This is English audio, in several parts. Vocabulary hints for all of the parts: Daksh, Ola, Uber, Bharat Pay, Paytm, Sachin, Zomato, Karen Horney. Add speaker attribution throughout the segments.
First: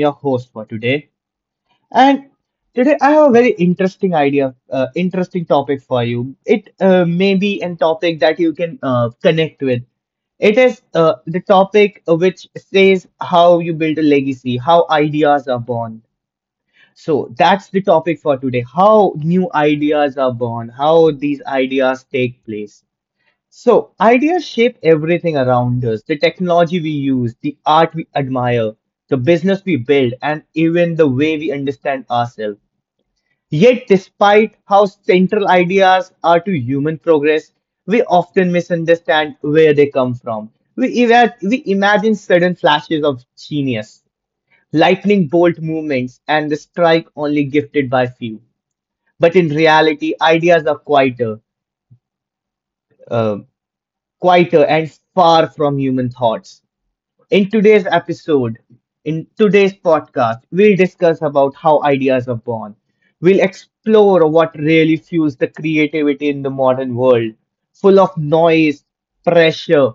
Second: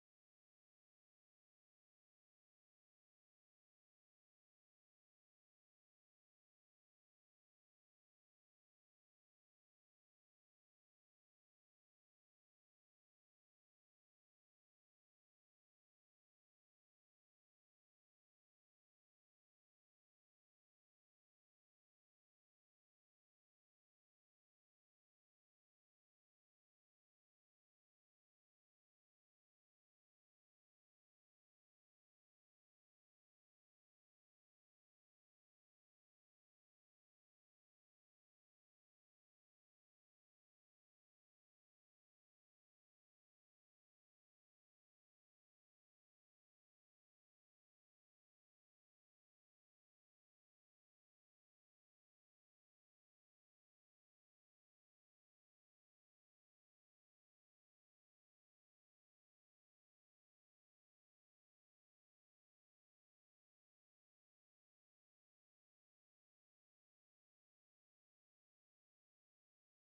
Speaker 1: your host for today. And today I have a very interesting topic for you. It may be a topic that you can connect with. It is the topic which says how you build a legacy, how ideas are born. So that's the topic for today, how new ideas are born, how these ideas take place. So, ideas shape everything around us, the technology we use, the art we admire, the business we build, and even the way we understand ourselves. Yet, despite how central ideas are to human progress, we often misunderstand where they come from. We imagine sudden flashes of genius, lightning bolt movements, and the strike only gifted by few. But in reality, ideas are quieter, uh, quieter and far from human thoughts. In today's episode, in today's podcast, we'll discuss about how ideas are born. We'll explore what really fuels the creativity in the modern world, full of noise, pressure,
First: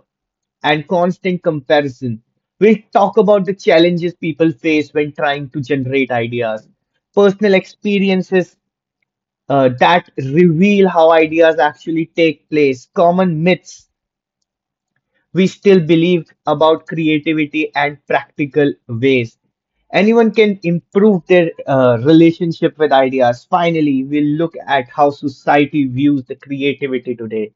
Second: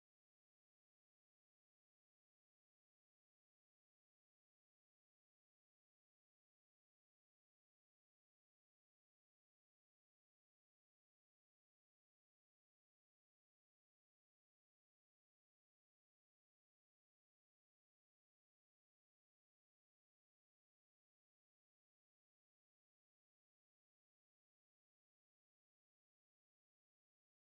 Speaker 1: and constant comparison. We'll talk about the challenges people face when trying to generate ideas, personal experiences that reveal how ideas actually take place, common myths we still believe about creativity and practical ways. Anyone can improve their relationship with ideas. Finally, we'll look at how society views the creativity today.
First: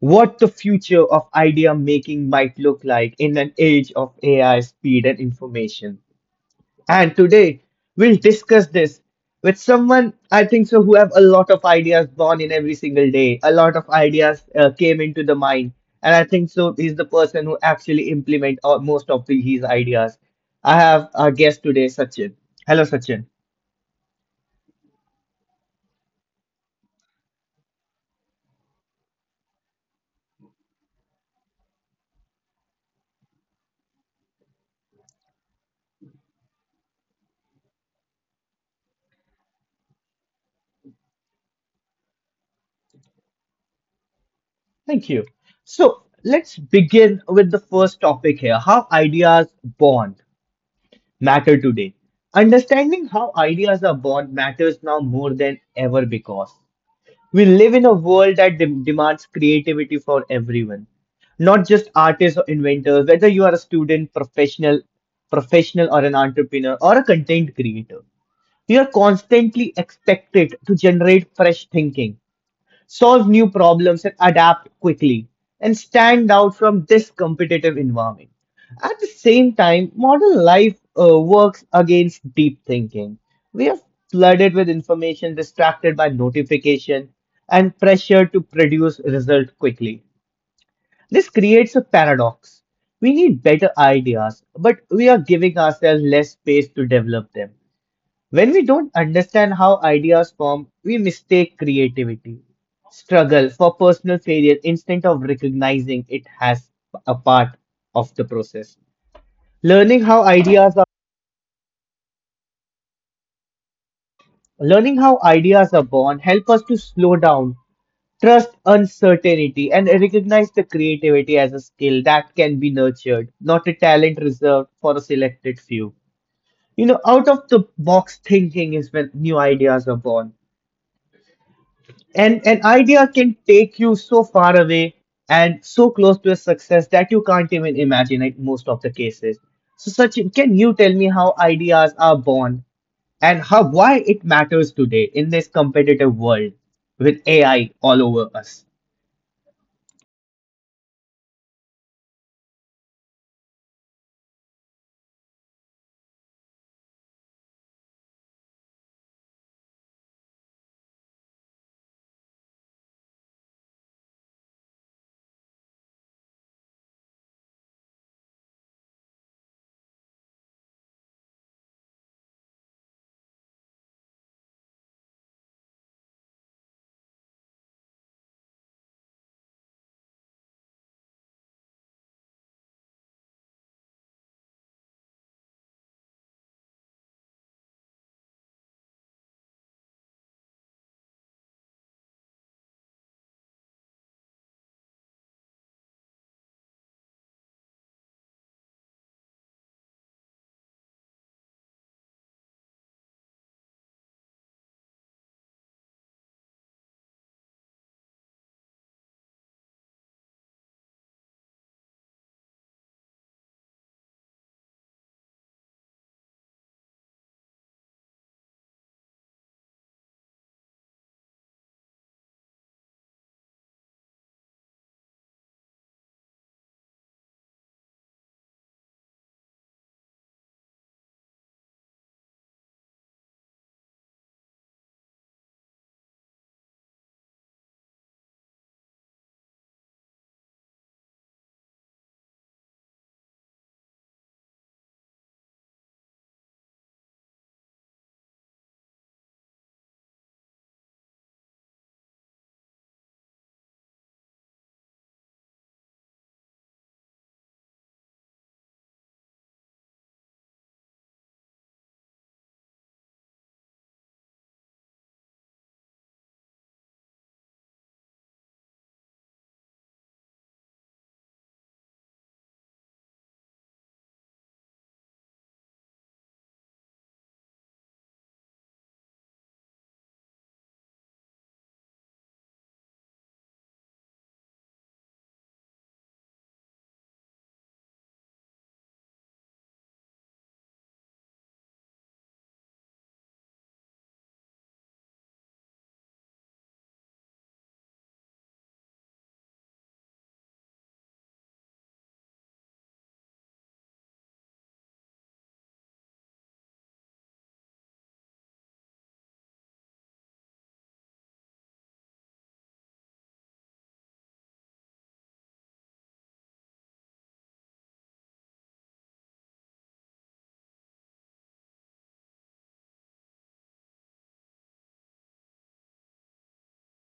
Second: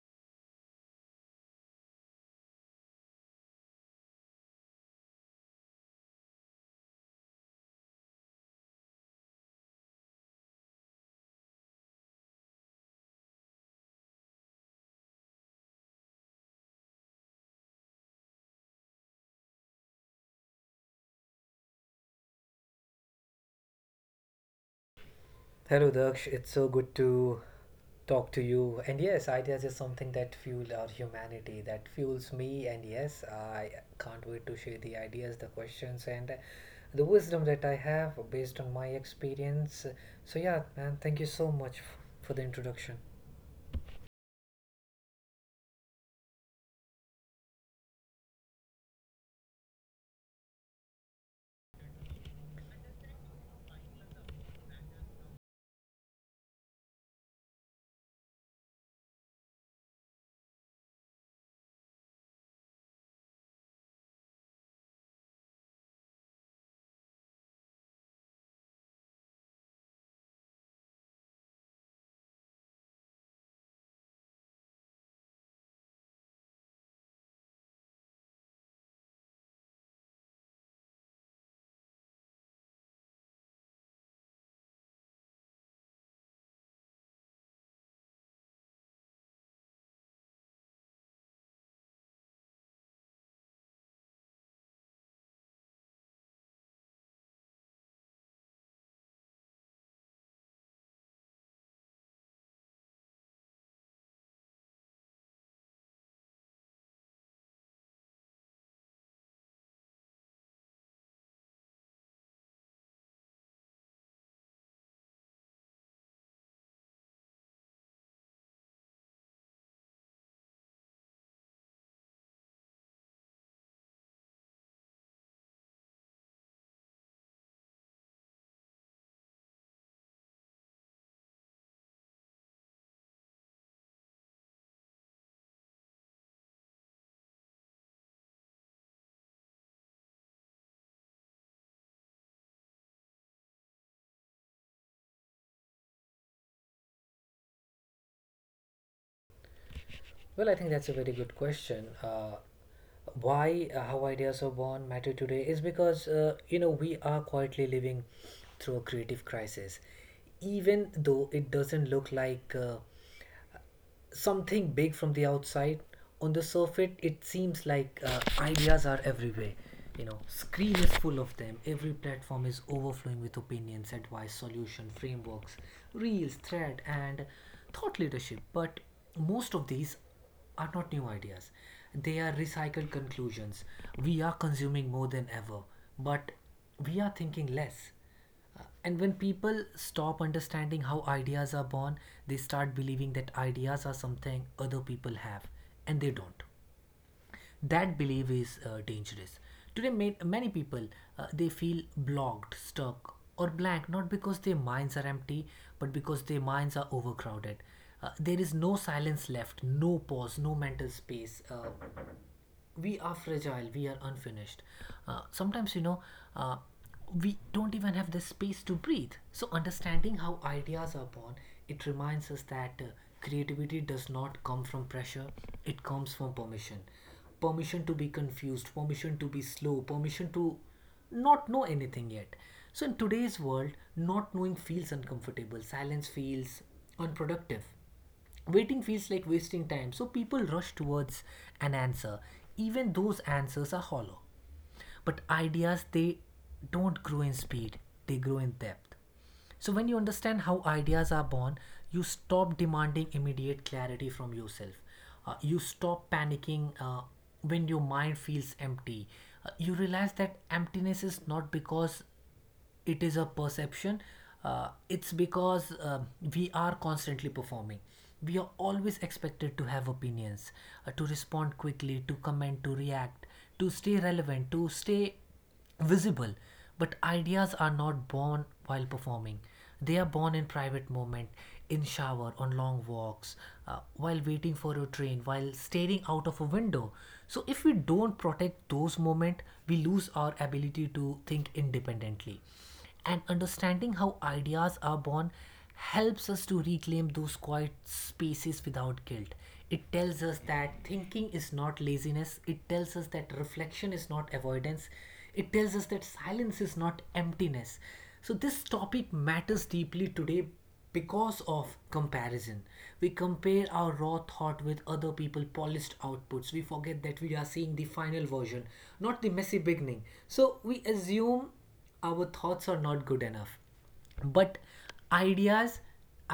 Speaker 1: What the future of idea making might look like in an age of AI speed and information. And today we'll discuss this with someone I think so who have a lot of ideas born in every single day. A lot of ideas came into the mind, and I think so he's the person who actually implement most of his ideas. I have our guest today, Sachin. Hello, Sachin.
Speaker 2: Hello, Daksh. It's so good to talk to you. And yes, ideas is something that fuel our humanity, that fuels me. And yes, I can't wait to share the ideas, the questions, and the wisdom that I have based on my experience. So, yeah, man, thank you so much for the introduction.
Speaker 1: Thank you. So let's begin with the first topic here: how ideas born matter today. Understanding how ideas are born matters now more than ever because we live in a world that demands creativity for everyone, not just artists or inventors, whether you are a student, professional or an entrepreneur or a content creator. You are constantly expected to generate fresh thinking, solve new problems, and adapt quickly, and stand out from this competitive environment. At the same time, modern life works against deep thinking. We are flooded with information, distracted by notification, and pressured to produce result quickly. This creates a paradox. We need better ideas, but we are giving ourselves less space to develop them. When we don't understand how ideas form, we mistake creativity, struggle for personal failure instead of recognizing it as a part of the process. Learning how ideas are Learning how ideas are born help us to slow down, trust uncertainty, and recognize the creativity as a skill that can be nurtured, not a talent reserved for a selected few. You know, out of the box thinking is when new ideas are born. And an idea can take you so far away and so close to a success that you can't even imagine it most of the cases. So Sachin, can you tell me how ideas are born and how why it matters today in this competitive world with AI all over us?
Speaker 2: Well, I think that's a very good question. Why how ideas are born matter today is because, you know, we are quietly living through a creative crisis, even though it doesn't look like something big from the outside. On the surface, it seems like, ideas are everywhere. You know, screen is full of them. Every platform is overflowing with opinions, advice, solution, frameworks, reels, thread, and thought leadership. But most of these are not new ideas. They are recycled conclusions. We are consuming more than ever, but we are thinking less. And when people stop understanding how ideas are born, they start believing that ideas are something other people have, and they don't. That belief is dangerous. Today, many people, they feel blocked, stuck, or blank not because their minds are empty, but because their minds are overcrowded. There is no silence left, no pause, no mental space. We are fragile, we are unfinished, sometimes, you know, uh, we don't even have the space to breathe. So understanding how ideas are born, it reminds us that, creativity does not come from pressure, it comes from permission. Permission to be confused, permission to be slow, permission to not know anything yet. So in today's world, not knowing feels uncomfortable, silence feels unproductive. Waiting feels like wasting time, so people rush towards an answer, even those answers are hollow. But ideas, they don't grow in speed, they grow in depth. So, when you understand how ideas are born, you stop demanding immediate clarity from yourself. You stop panicking when your mind feels empty. You realize that emptiness is not because it is a perception, it's because, we are constantly performing, we are always expected to have opinions, to respond quickly, to comment, to react, to stay relevant, to stay visible. But ideas are not born while performing, they are born in private moment, in shower, on long walks, while waiting for a train, while staring out of a window. So if we don't protect those moments, we lose our ability to think independently. And understanding how ideas are born helps us to reclaim those quiet spaces without guilt. It tells us that thinking is not laziness. It tells us that reflection is not avoidance. It tells us that silence is not emptiness. So, this topic matters deeply today because of comparison. We compare our raw thought with other people's polished outputs. We forget that we are seeing the final version, not the messy beginning. So, we assume our thoughts are not good enough. But ideas,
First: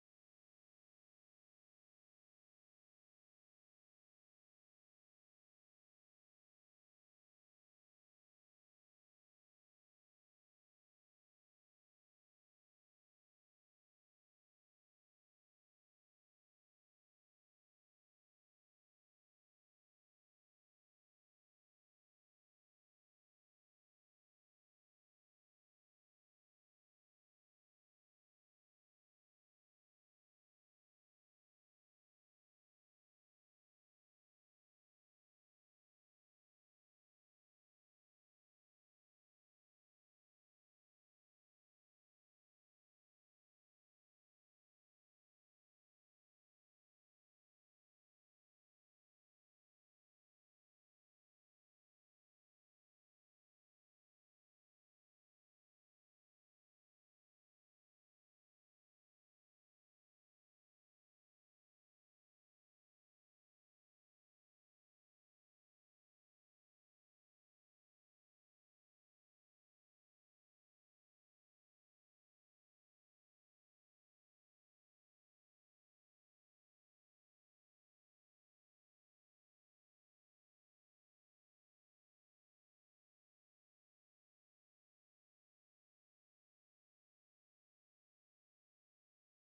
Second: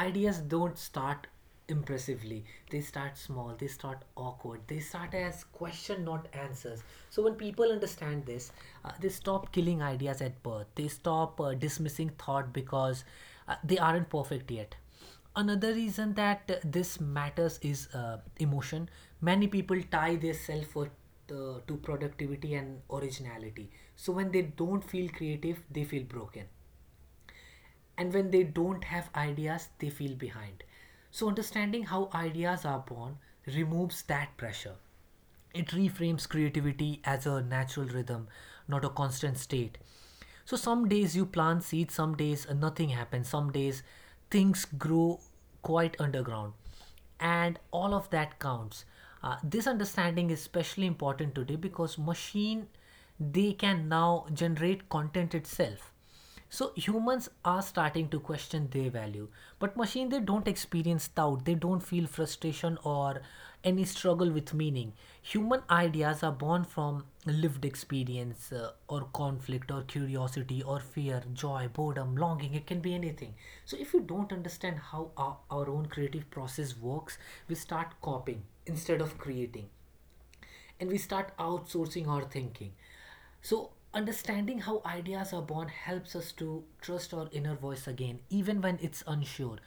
Speaker 2: don't start impressively, they start small, they start awkward, they start as question not answers. So when people understand this, they stop killing ideas at birth, they stop dismissing thought because, they aren't perfect yet. Another reason that, this matters is, emotion. Many people tie their self worth, to productivity and originality. So when they don't feel creative, they feel broken, and when they don't have ideas, they feel behind. So understanding how ideas are born removes that pressure, it reframes creativity as a natural rhythm, not a constant state. So some days you plant seeds, some days, nothing happens, some days things grow quite underground, and all of that counts. This understanding is especially important today because machine, they can now generate content itself, so humans are starting to question their value. But machine, they don't experience doubt, they don't feel frustration or any struggle with meaning. Human ideas are born from lived experience, or conflict or curiosity or fear, joy, boredom, longing, it can be anything. So if you don't understand how our own creative process works, we start copying instead of creating, and we start outsourcing our thinking. So, understanding how ideas are born helps us to trust our inner voice again, even when it's unsure.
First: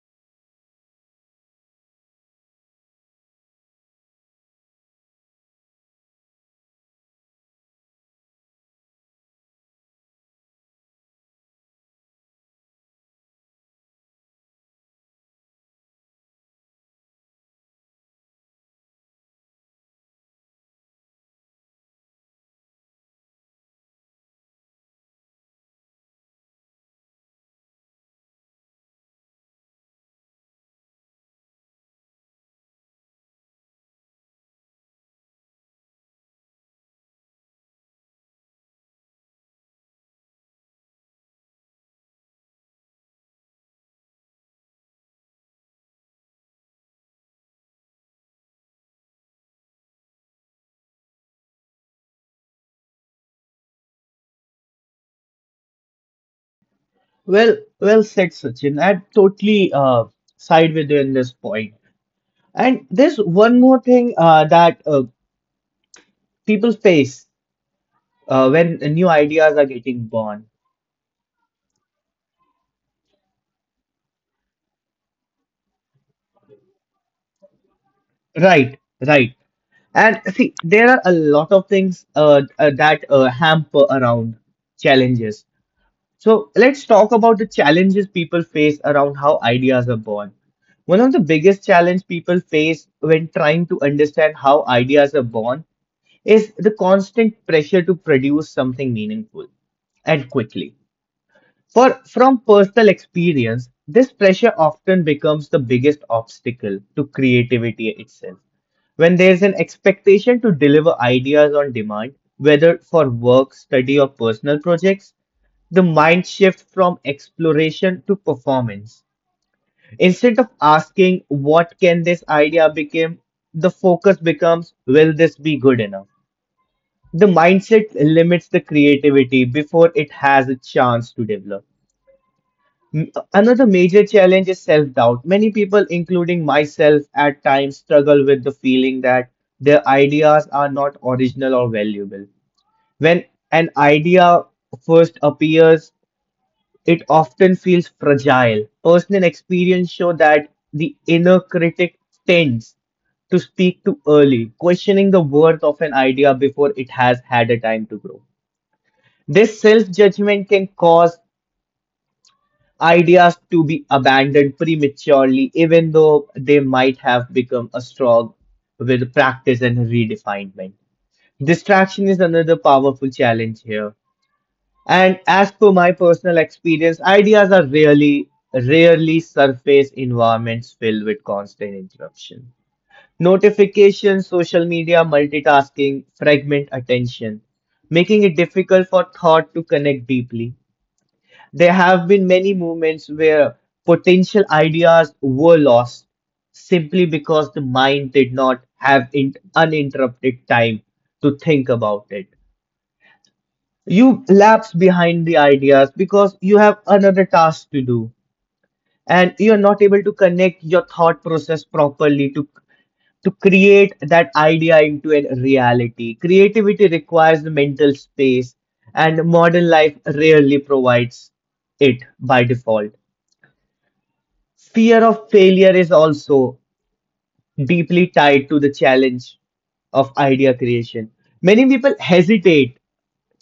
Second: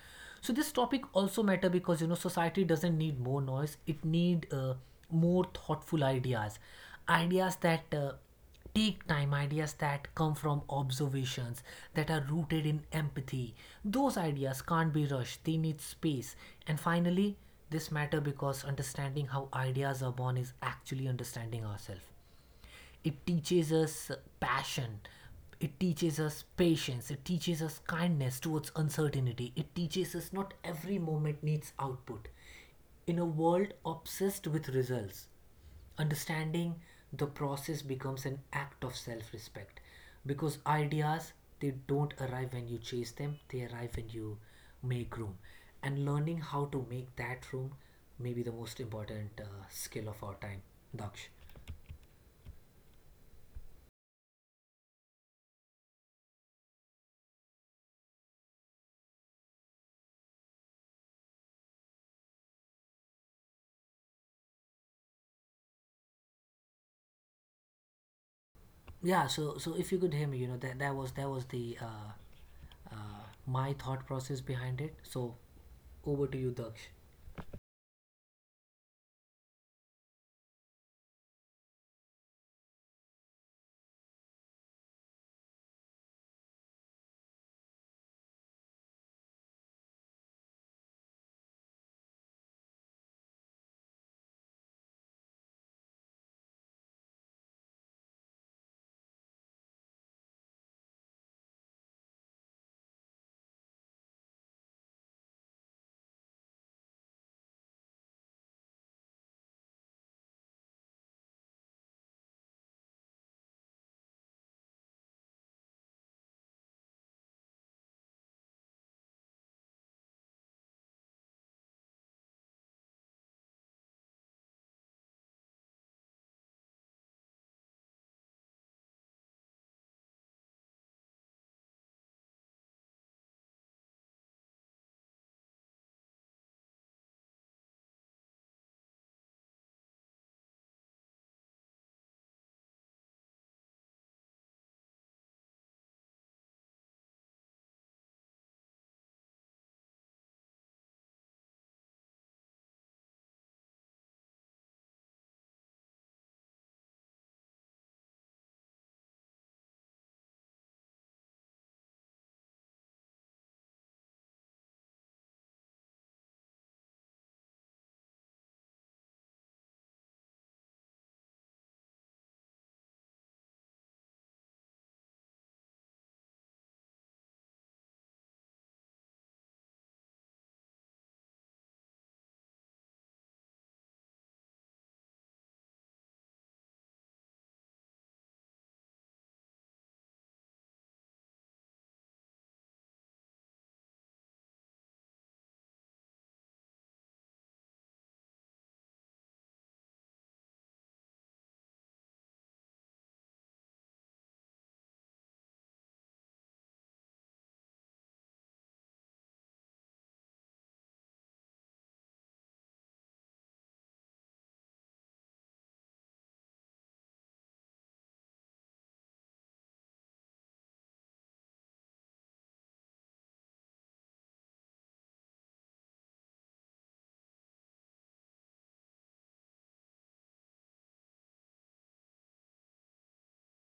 Speaker 2: So, this topic also matter because, you know, society doesn't need more noise; it need, more thoughtful ideas, ideas that, take time, ideas that come from observations, that are rooted in empathy. Those ideas can't be rushed, they need space. And finally, this matters because understanding how ideas are born is actually understanding ourselves. It teaches us passion. It teaches us patience. It teaches us kindness towards uncertainty. It teaches us not every moment needs output. In a world obsessed with results, understanding the process becomes an act of self-respect, because ideas, they don't arrive when you chase them, they arrive when you make room. And learning how to make that room may be the most important skill of our time, Daksh.
Speaker 1: Well, well said, Sachin. I totally side with you in this point. And there's one more thing that people face when new
Speaker 2: Yeah, so,
Speaker 1: ideas are
Speaker 2: if you
Speaker 1: getting
Speaker 2: could hear me, you
Speaker 1: born.
Speaker 2: know, that that was the, my thought process behind it. So over to you, Daksh.
Speaker 1: Right, right. And see, there are a lot of things that hamper around challenges. So let's talk about the challenges people face around how ideas are born. One of the biggest challenge people face when trying to understand how ideas are born is the constant pressure to produce something meaningful and quickly. For from personal experience, this pressure often becomes the biggest obstacle to creativity itself. When there's an expectation to deliver ideas on demand, whether for work, study, or personal projects, the mind shifts from exploration to performance. Instead of asking what can this idea become, the focus becomes will this be good enough? The mindset limits the creativity before it has a chance to develop. Another major challenge is self doubt. Many people, including myself, at times struggle with the feeling that their ideas are not original or valuable. When an idea first appears, it often feels fragile. Personal experience show that the inner critic tends to speak too early, questioning the worth of an idea before it has had a time to grow. This self judgment can cause ideas to be abandoned prematurely, even though they might have become a strong with practice and redefinement. Distraction is another powerful challenge here. And as per my personal experience, ideas are really rarely surface environments filled with constant interruption. Notifications, social media, multitasking fragment attention, making it difficult for thought to connect deeply. There have been many movements where potential ideas were lost simply because the mind did not have uninterrupted time to think about it. You lapse behind the ideas because you have another task to do and you're not able to connect your thought process properly to create that idea into a reality. Creativity requires the mental space and modern life rarely provides it by default. Fear of failure is also deeply tied to the challenge of idea creation. Many people hesitate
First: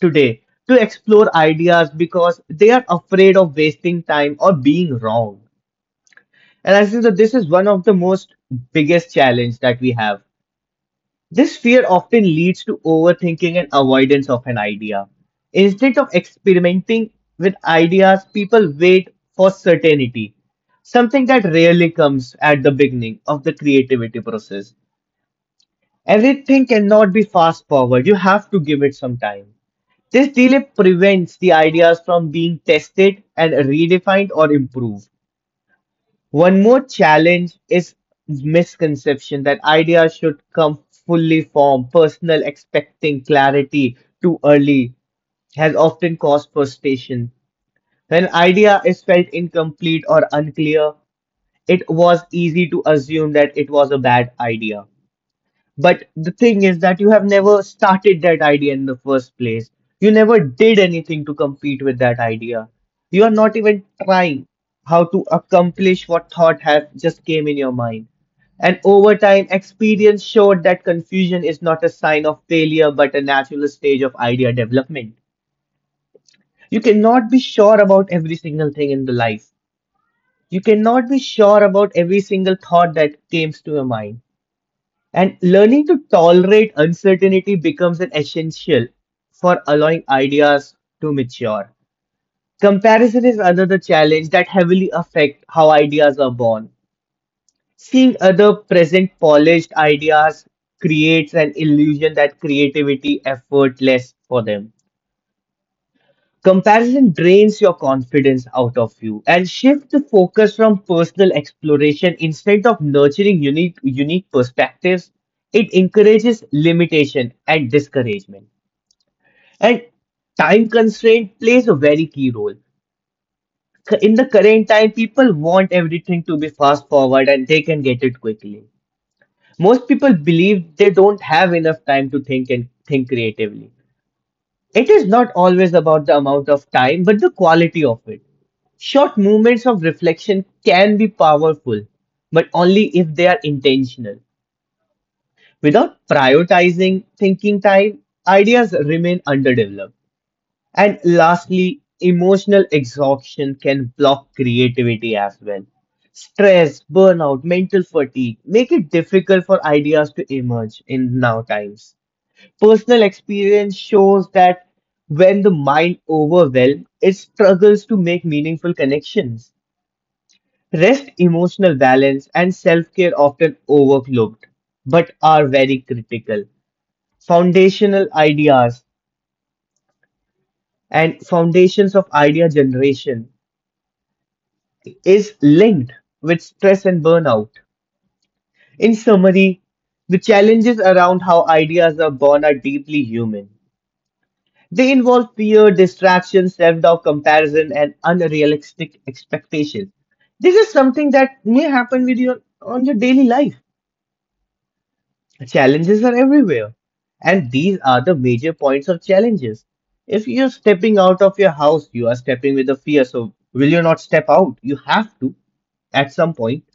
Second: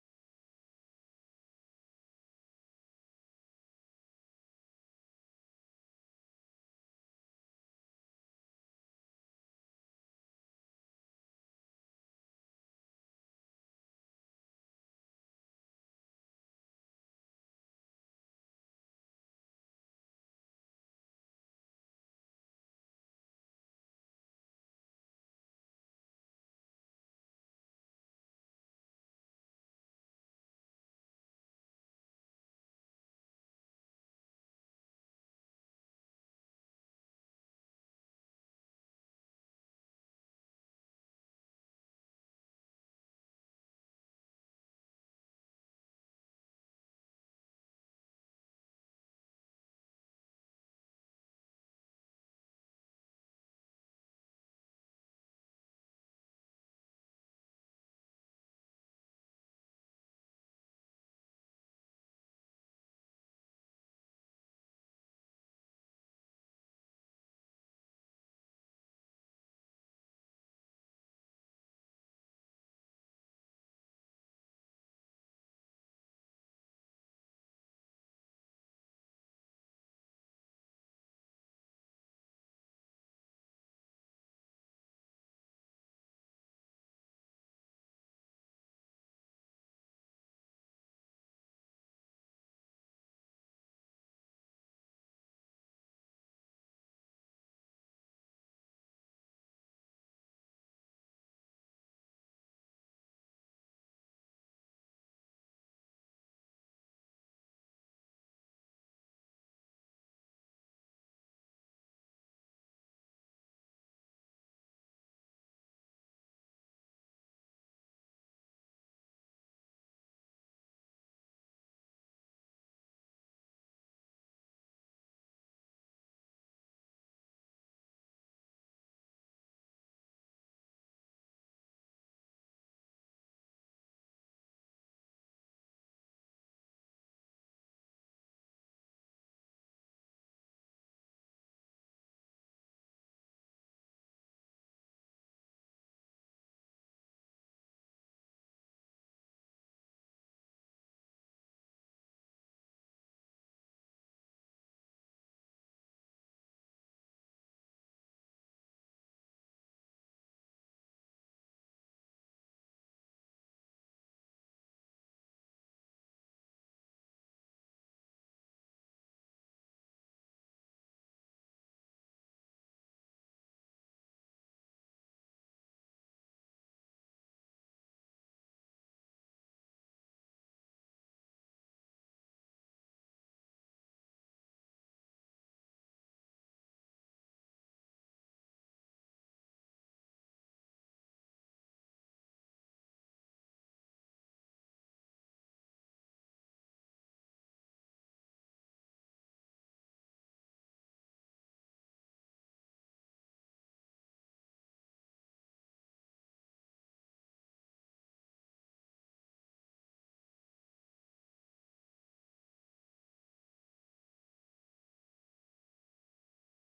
Speaker 1: today to explore ideas because they are afraid of wasting time or being wrong. And I think that this is one of the most biggest challenge that we have. This fear often leads to overthinking and avoidance of an idea. Instead of experimenting with ideas, people wait for certainty, something that rarely comes at the beginning of the creativity process. Everything cannot be fast forward, you have to give it some time. This delay prevents the ideas from being tested and redefined or improved. One more challenge is misconception that ideas should come fully formed. Personal expecting clarity too early has often caused frustration. When idea is felt incomplete or unclear, it was easy to assume that it was a bad idea. But the thing is that you have never started that idea in the first place. You never did anything to compete with that idea. You are not even trying how to accomplish what thought has just came in your mind. And over time, experience showed that confusion is not a sign of failure but a natural stage of idea development. You cannot be sure about every single thing in the life. You cannot be sure about every single thought that comes to your mind. And learning to tolerate uncertainty becomes an essential for allowing ideas to mature. Comparison is another challenge that heavily affect how ideas are born. Seeing other present polished ideas creates an illusion that creativity effortless for them. Comparison drains your confidence out of you and shift the focus from personal exploration instead of nurturing unique perspectives. It encourages limitation and discouragement. And time constraint plays a very key role. In the current time, people want everything to be fast forward and they can get it quickly. Most people believe they don't have enough time to think and think creatively. It is not always about the amount of time, but the quality of it. Short moments of reflection can be powerful, but only if they are intentional. Without prioritizing thinking time, ideas remain underdeveloped. And lastly, emotional exhaustion can block creativity as well. Stress, burnout, mental fatigue make it difficult for ideas to emerge in now times. Personal experience shows that when the mind overwhelms, it struggles to make meaningful connections. Rest, emotional balance, and self care often overlooked, but are very critical. Foundational ideas and foundations of idea generation is linked with stress and burnout. In summary, the challenges around how ideas are born are deeply human. They involve fear, distraction, self doubt, comparison, and unrealistic expectations. This is something that may happen with your on your daily life. Challenges are everywhere, and these are the major points of challenges. If you're stepping out of your house, you are stepping with a fear. So, will you not step out? You have to at some point.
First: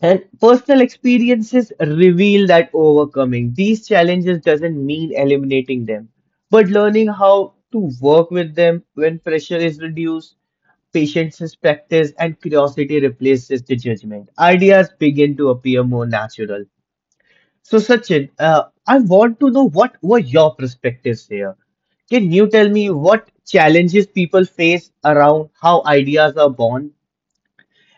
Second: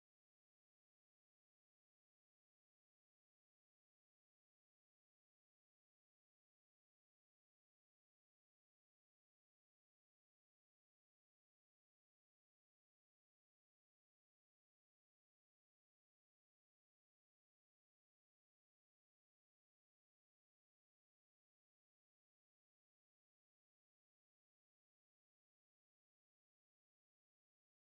Speaker 1: And personal experiences reveal that overcoming these challenges doesn't mean eliminating them, but learning how to work with them when pressure is reduced, patience is practiced, and curiosity replaces the judgment. Ideas begin to appear more natural. So, Sachin, I want to know what were your perspectives here. Can you tell me what challenges people face around how ideas are born?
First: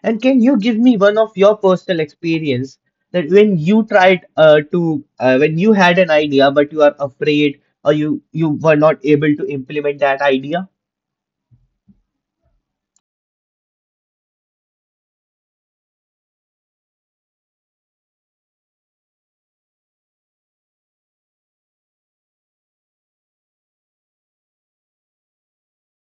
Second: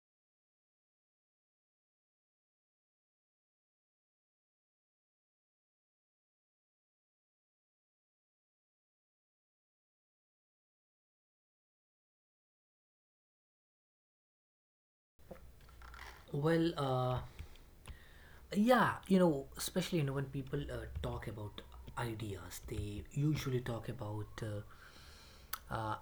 Speaker 1: And can you give me one of your personal experience that when you tried to when you had an idea but you are afraid or you were not able to implement that idea?
Speaker 2: Well, yeah, you know, especially, you know, when people, talk about ideas, they usually talk about, uh,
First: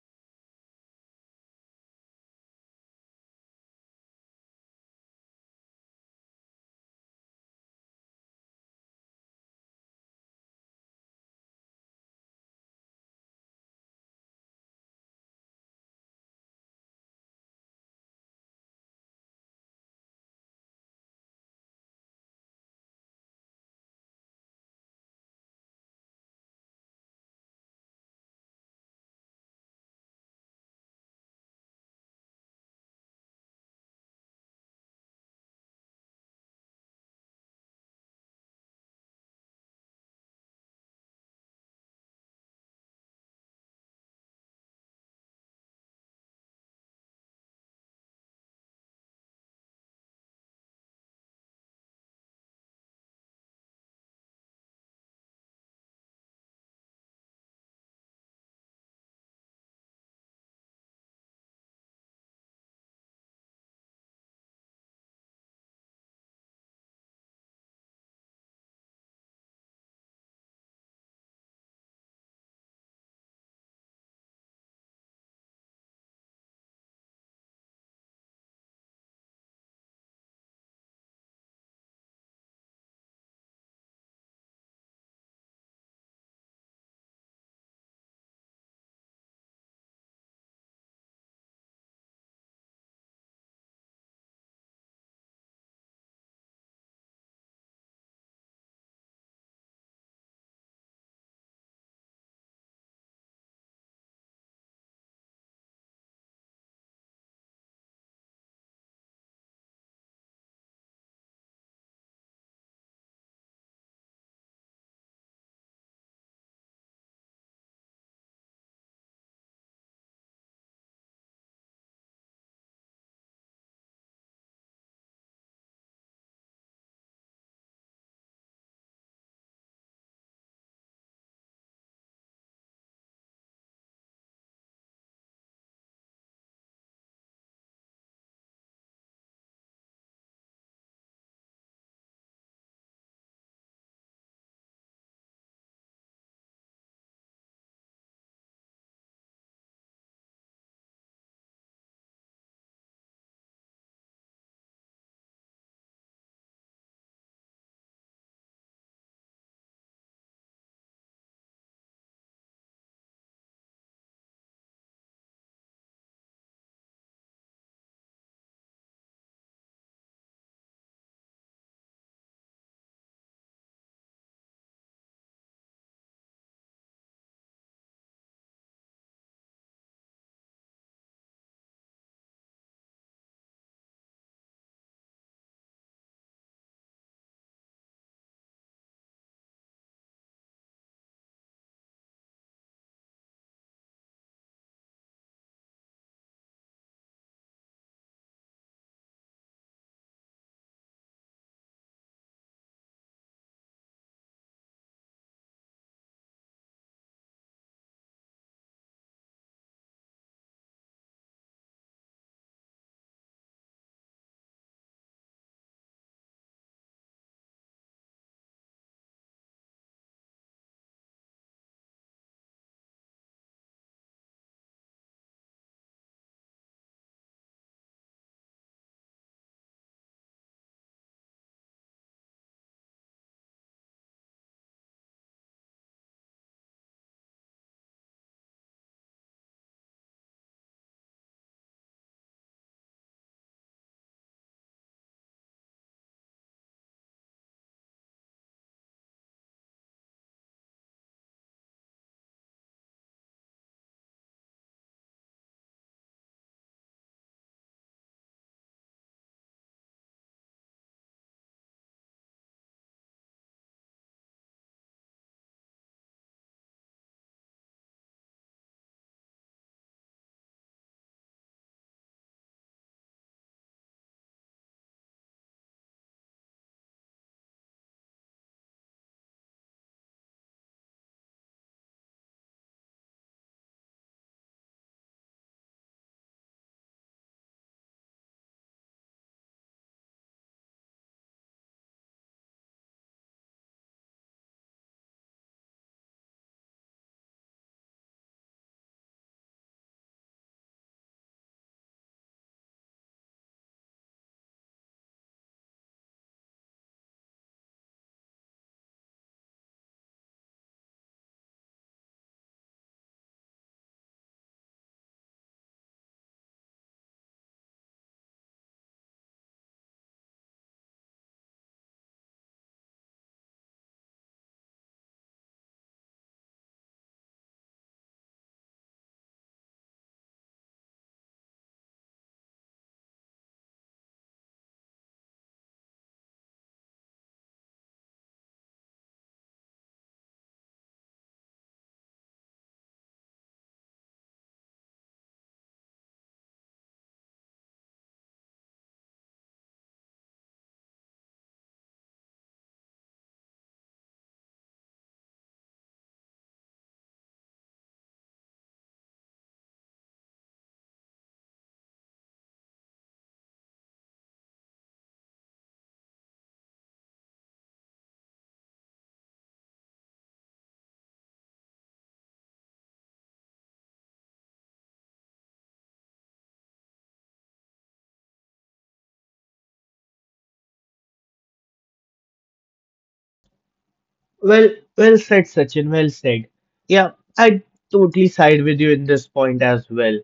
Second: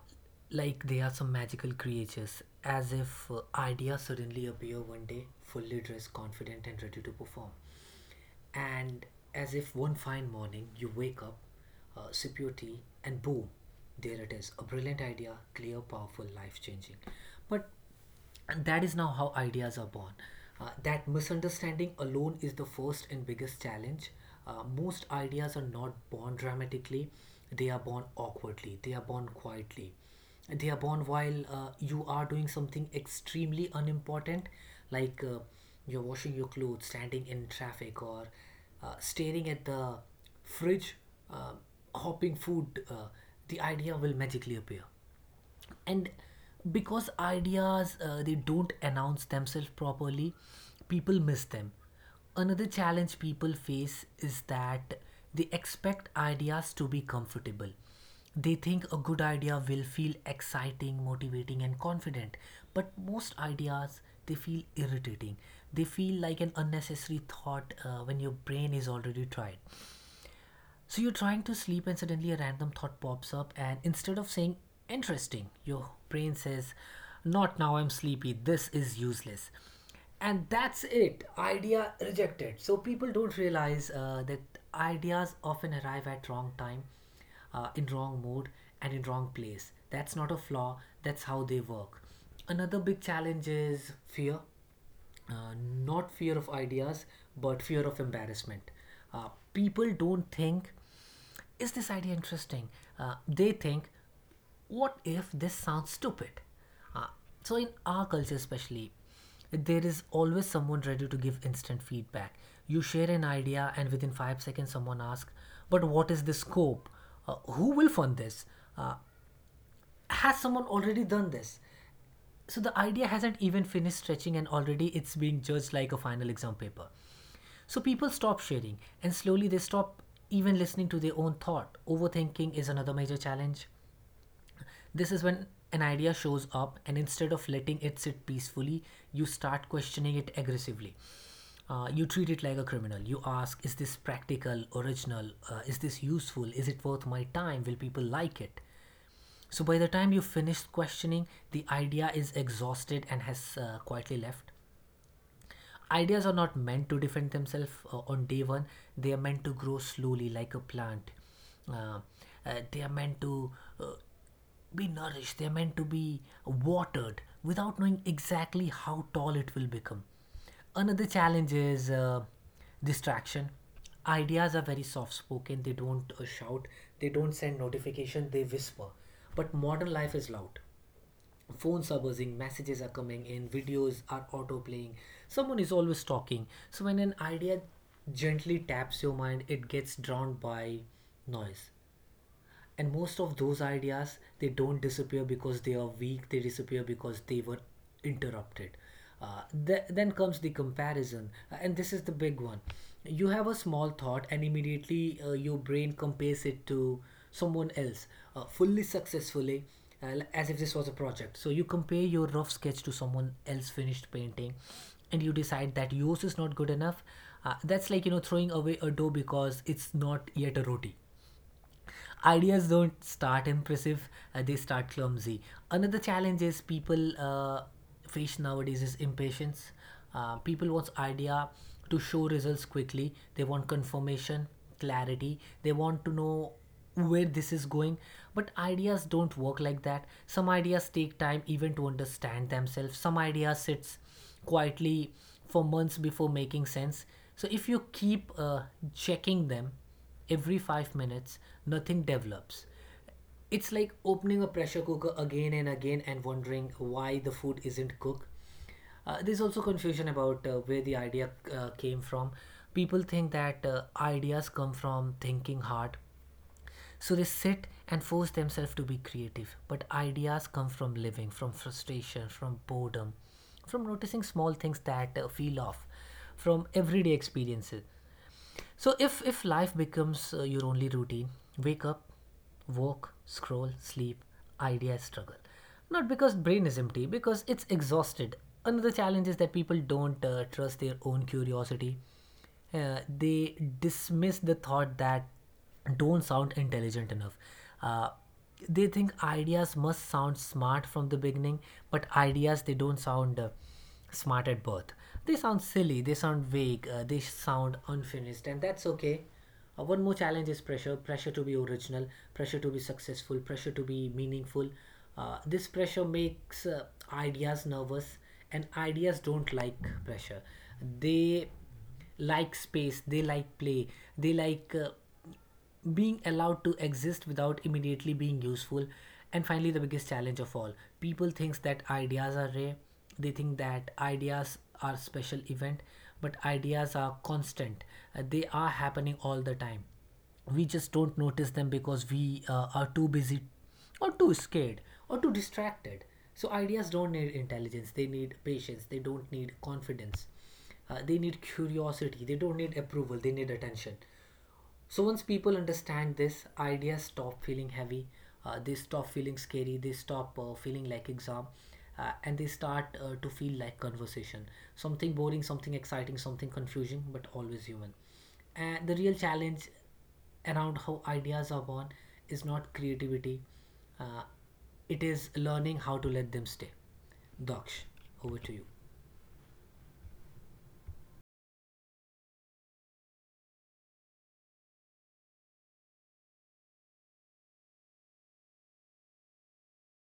Speaker 2: like they are some magical creatures, as if, ideas suddenly appear one day, fully dressed, confident, and ready to perform. And as if one fine morning you wake up, sip your tea, and boom, there it is, a brilliant idea, clear, powerful, life changing. But and that is now how ideas are born. That misunderstanding alone is the first and biggest challenge. Most ideas are not born dramatically, they are born awkwardly, they are born quietly. They are born while, you are doing something extremely unimportant, like, you're washing your clothes, standing in traffic, or, staring at the fridge, uh, hopping food. The idea will magically appear, and because ideas, they don't announce themselves properly, people miss them. Another challenge people face is that they expect ideas to be comfortable. They think a good idea will feel exciting, motivating, and confident. But most ideas, they feel irritating, they feel like an unnecessary thought when your brain is already tired. So you're trying to sleep, and suddenly a random thought pops up, and instead of saying interesting, your brain says, not now, I'm sleepy, this is useless. And that's it, idea rejected. So people don't realize that ideas often arrive at wrong time, in wrong mood, and in wrong place. That's not a flaw, that's how they work. Another big challenge is fear, not fear of ideas, but fear of embarrassment. People don't think, is this idea interesting? They think, what if this sounds stupid? uh, so in our culture especially, there is always someone ready to give instant feedback. You share an idea and within 5 seconds someone asks, but what is the scope? Who will fund this? uh, has someone already done this? So the idea hasn't even finished stretching and already it's being judged like a final exam paper. So people stop sharing and slowly they stop even listening to their own thought. Overthinking is another major challenge. This is when an idea shows up and instead of letting it sit peacefully, you start questioning it aggressively. You treat it like a criminal. You ask, is this practical, original? Is this useful? Is it worth my time? Will people like it? So by the time you finish questioning, the idea is exhausted and has quietly left. Ideas are not meant to defend themselves on day one, they are meant to grow slowly like a plant. Uh, they are meant to, uh, be nourished, they are meant to be watered without knowing exactly how tall it will become. Another challenge is, distraction. Ideas are very soft spoken, they don't shout, they don't send notification, they whisper. But modern life is loud, phones are buzzing, messages are coming in, videos are auto playing, someone is always talking. So when an idea gently taps your mind, it gets drowned by noise, and most of those ideas, they don't disappear because they are weak, they disappear because they were interrupted. Then comes the comparison, and this is the big one. You have a small thought and immediately, your brain compares it to someone else, fully successfully, uh, as if this was a project. So you compare your rough sketch to someone else finished painting, and you decide that yours is not good enough. That's like, you know, throwing away a dough because it's not yet a roti. Ideas don't start impressive, they start clumsy. Another challenge is people face nowadays is impatience. People want idea to show results quickly. They want confirmation, clarity. They want to know where this is going. But ideas don't work like that. Some ideas take time even to understand themselves. Some ideas sits quietly for months before making sense. So if you keep checking them every 5 minutes, nothing develops. It's like opening a pressure cooker again and again and wondering why the food isn't cooked. There's also confusion about where the idea came from. People think that ideas come from thinking hard, so they sit and force themselves to be creative. But ideas come from living, from frustration, from boredom, from noticing small things that feel off, from everyday experiences. So if life becomes your only routine, wake up, walk, scroll, sleep, idea, struggle. Not because brain is empty, because it's exhausted. Another challenge is that people don't trust their own curiosity. They dismiss the thought that don't sound intelligent enough. Uh, they think ideas must sound smart from the beginning, but ideas they don't sound smart at birth. They sound silly, they sound vague, they sound unfinished, and that's okay. One more challenge is pressure to be original, pressure to be successful, pressure to be meaningful. This pressure makes ideas nervous, and ideas don't like pressure. They like space, they like play, they like being allowed to exist without immediately being useful. And finally, the biggest challenge of all, people thinks that ideas are rare. They think that ideas are special event, but ideas are constant. They are happening all the time. We just don't notice them because we are too busy or too scared or too distracted. So ideas don't need intelligence, they need patience. They don't need confidence, they need curiosity. They don't need approval, they need attention. So once people understand this, ideas stop feeling heavy, they stop feeling scary, they stop feeling like exam, and they start to feel like conversation. Something boring, something exciting, something confusing, but always human. And the real challenge around how ideas are born is not creativity, uh, it is learning how to let them stay. Daksh, over to you.
Speaker 1: Well, well said, Sachin. Well said. Yeah, I totally side with you in this point as well.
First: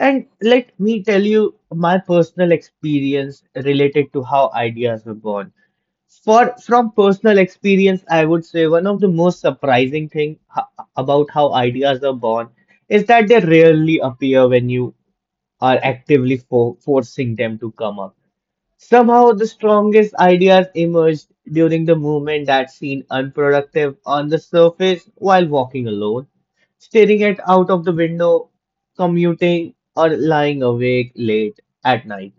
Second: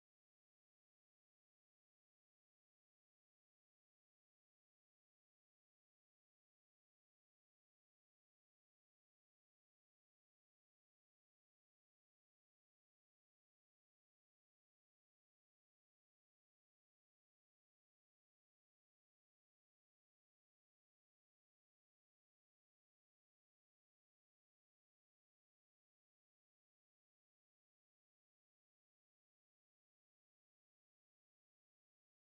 Speaker 1: And let me tell you my personal experience related to how ideas were born. For from personal experience, I would say one of the most surprising about how ideas are born is that they rarely appear when you are actively forcing them to come up. Somehow, the strongest ideas emerged during the movement that seemed unproductive on the surface while walking alone, staring at out of the window, commuting, or lying awake late at night.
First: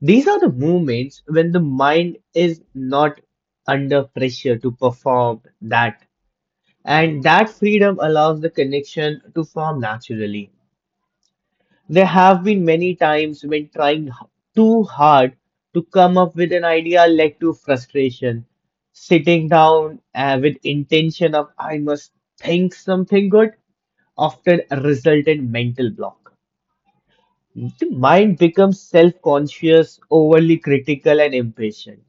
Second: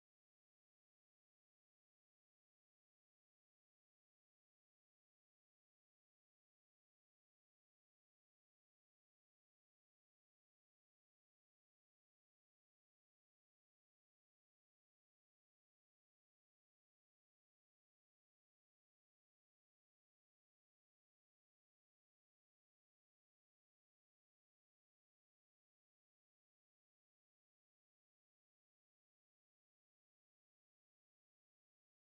Speaker 1: These are the moments when the mind is not under pressure to perform that, and that freedom allows the connection to form naturally. There have been many times when too hard to come up with an idea led to frustration. Sitting down with intention of I must think something good often result in mental block. The mind becomes self-conscious, overly critical, and impatient.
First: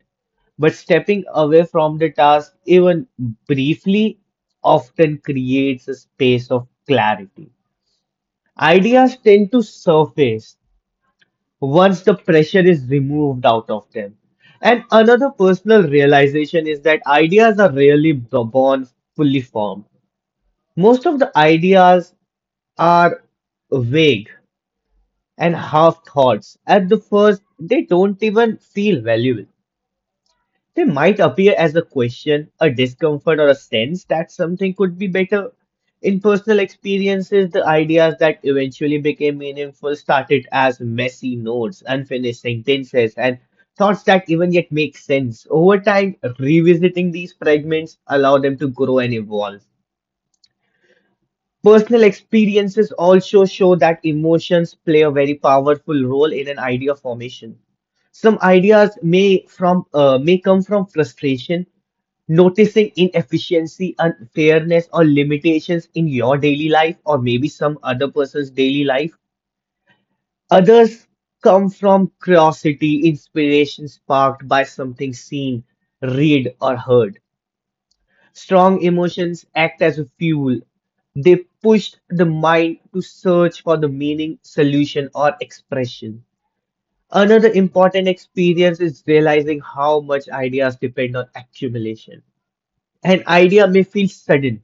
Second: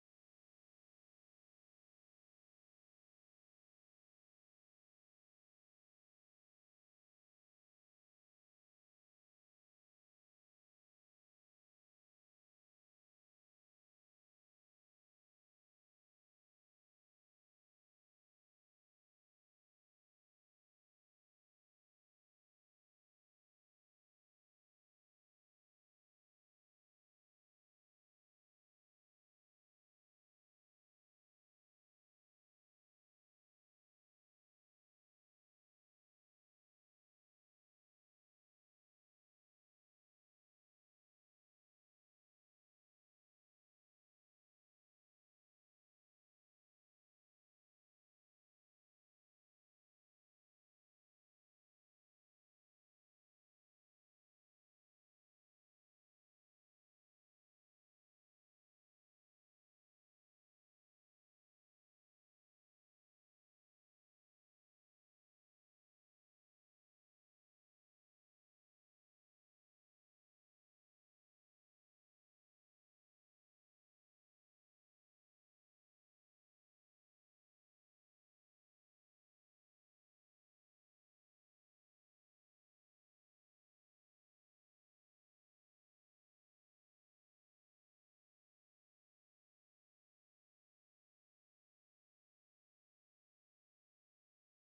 Speaker 1: But stepping away from the task, even briefly, often creates a space of clarity. Ideas tend to surface once the pressure is removed out of them. And another personal realization is that ideas are rarely born fully formed. Most of the ideas are vague and half thoughts. At the first, they don't even feel valuable. They might appear as a question, a discomfort, or a sense that something could be better. In personal experiences, the ideas that eventually became meaningful started as messy notes, unfinished sentences, and thoughts that even yet make sense. Over time, revisiting these fragments allow them to grow and evolve. Personal experiences also show that emotions play a very powerful role in an idea formation. Some ideas may come from frustration, noticing inefficiency, unfairness, or limitations in your daily life, or maybe some other person's daily life. Others come from curiosity, inspiration sparked by something seen, read, or heard. Strong emotions act as a fuel. They push the mind to search for the meaning, solution, or expression. Another important experience is realizing how much ideas depend on accumulation. An idea may feel sudden,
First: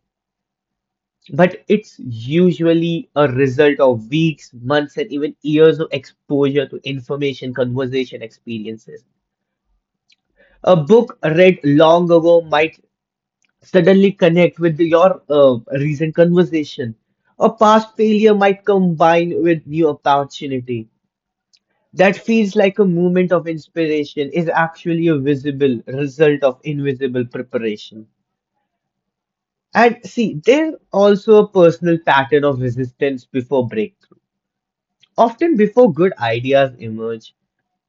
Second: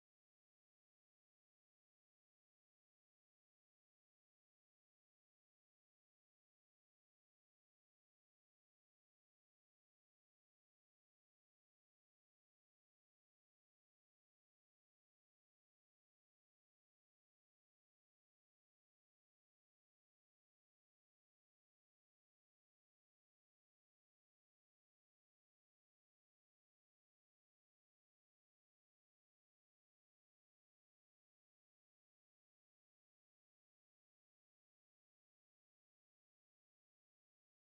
Speaker 1: but it's usually a result of weeks, months, and even years of exposure to information, conversation, experiences. A book read long ago might suddenly connect with your recent conversation. A past failure might combine with new opportunity. That feels like a moment of inspiration is actually a visible result of invisible preparation. And see, there's also a personal pattern of resistance before breakthrough. Often, before good ideas emerge,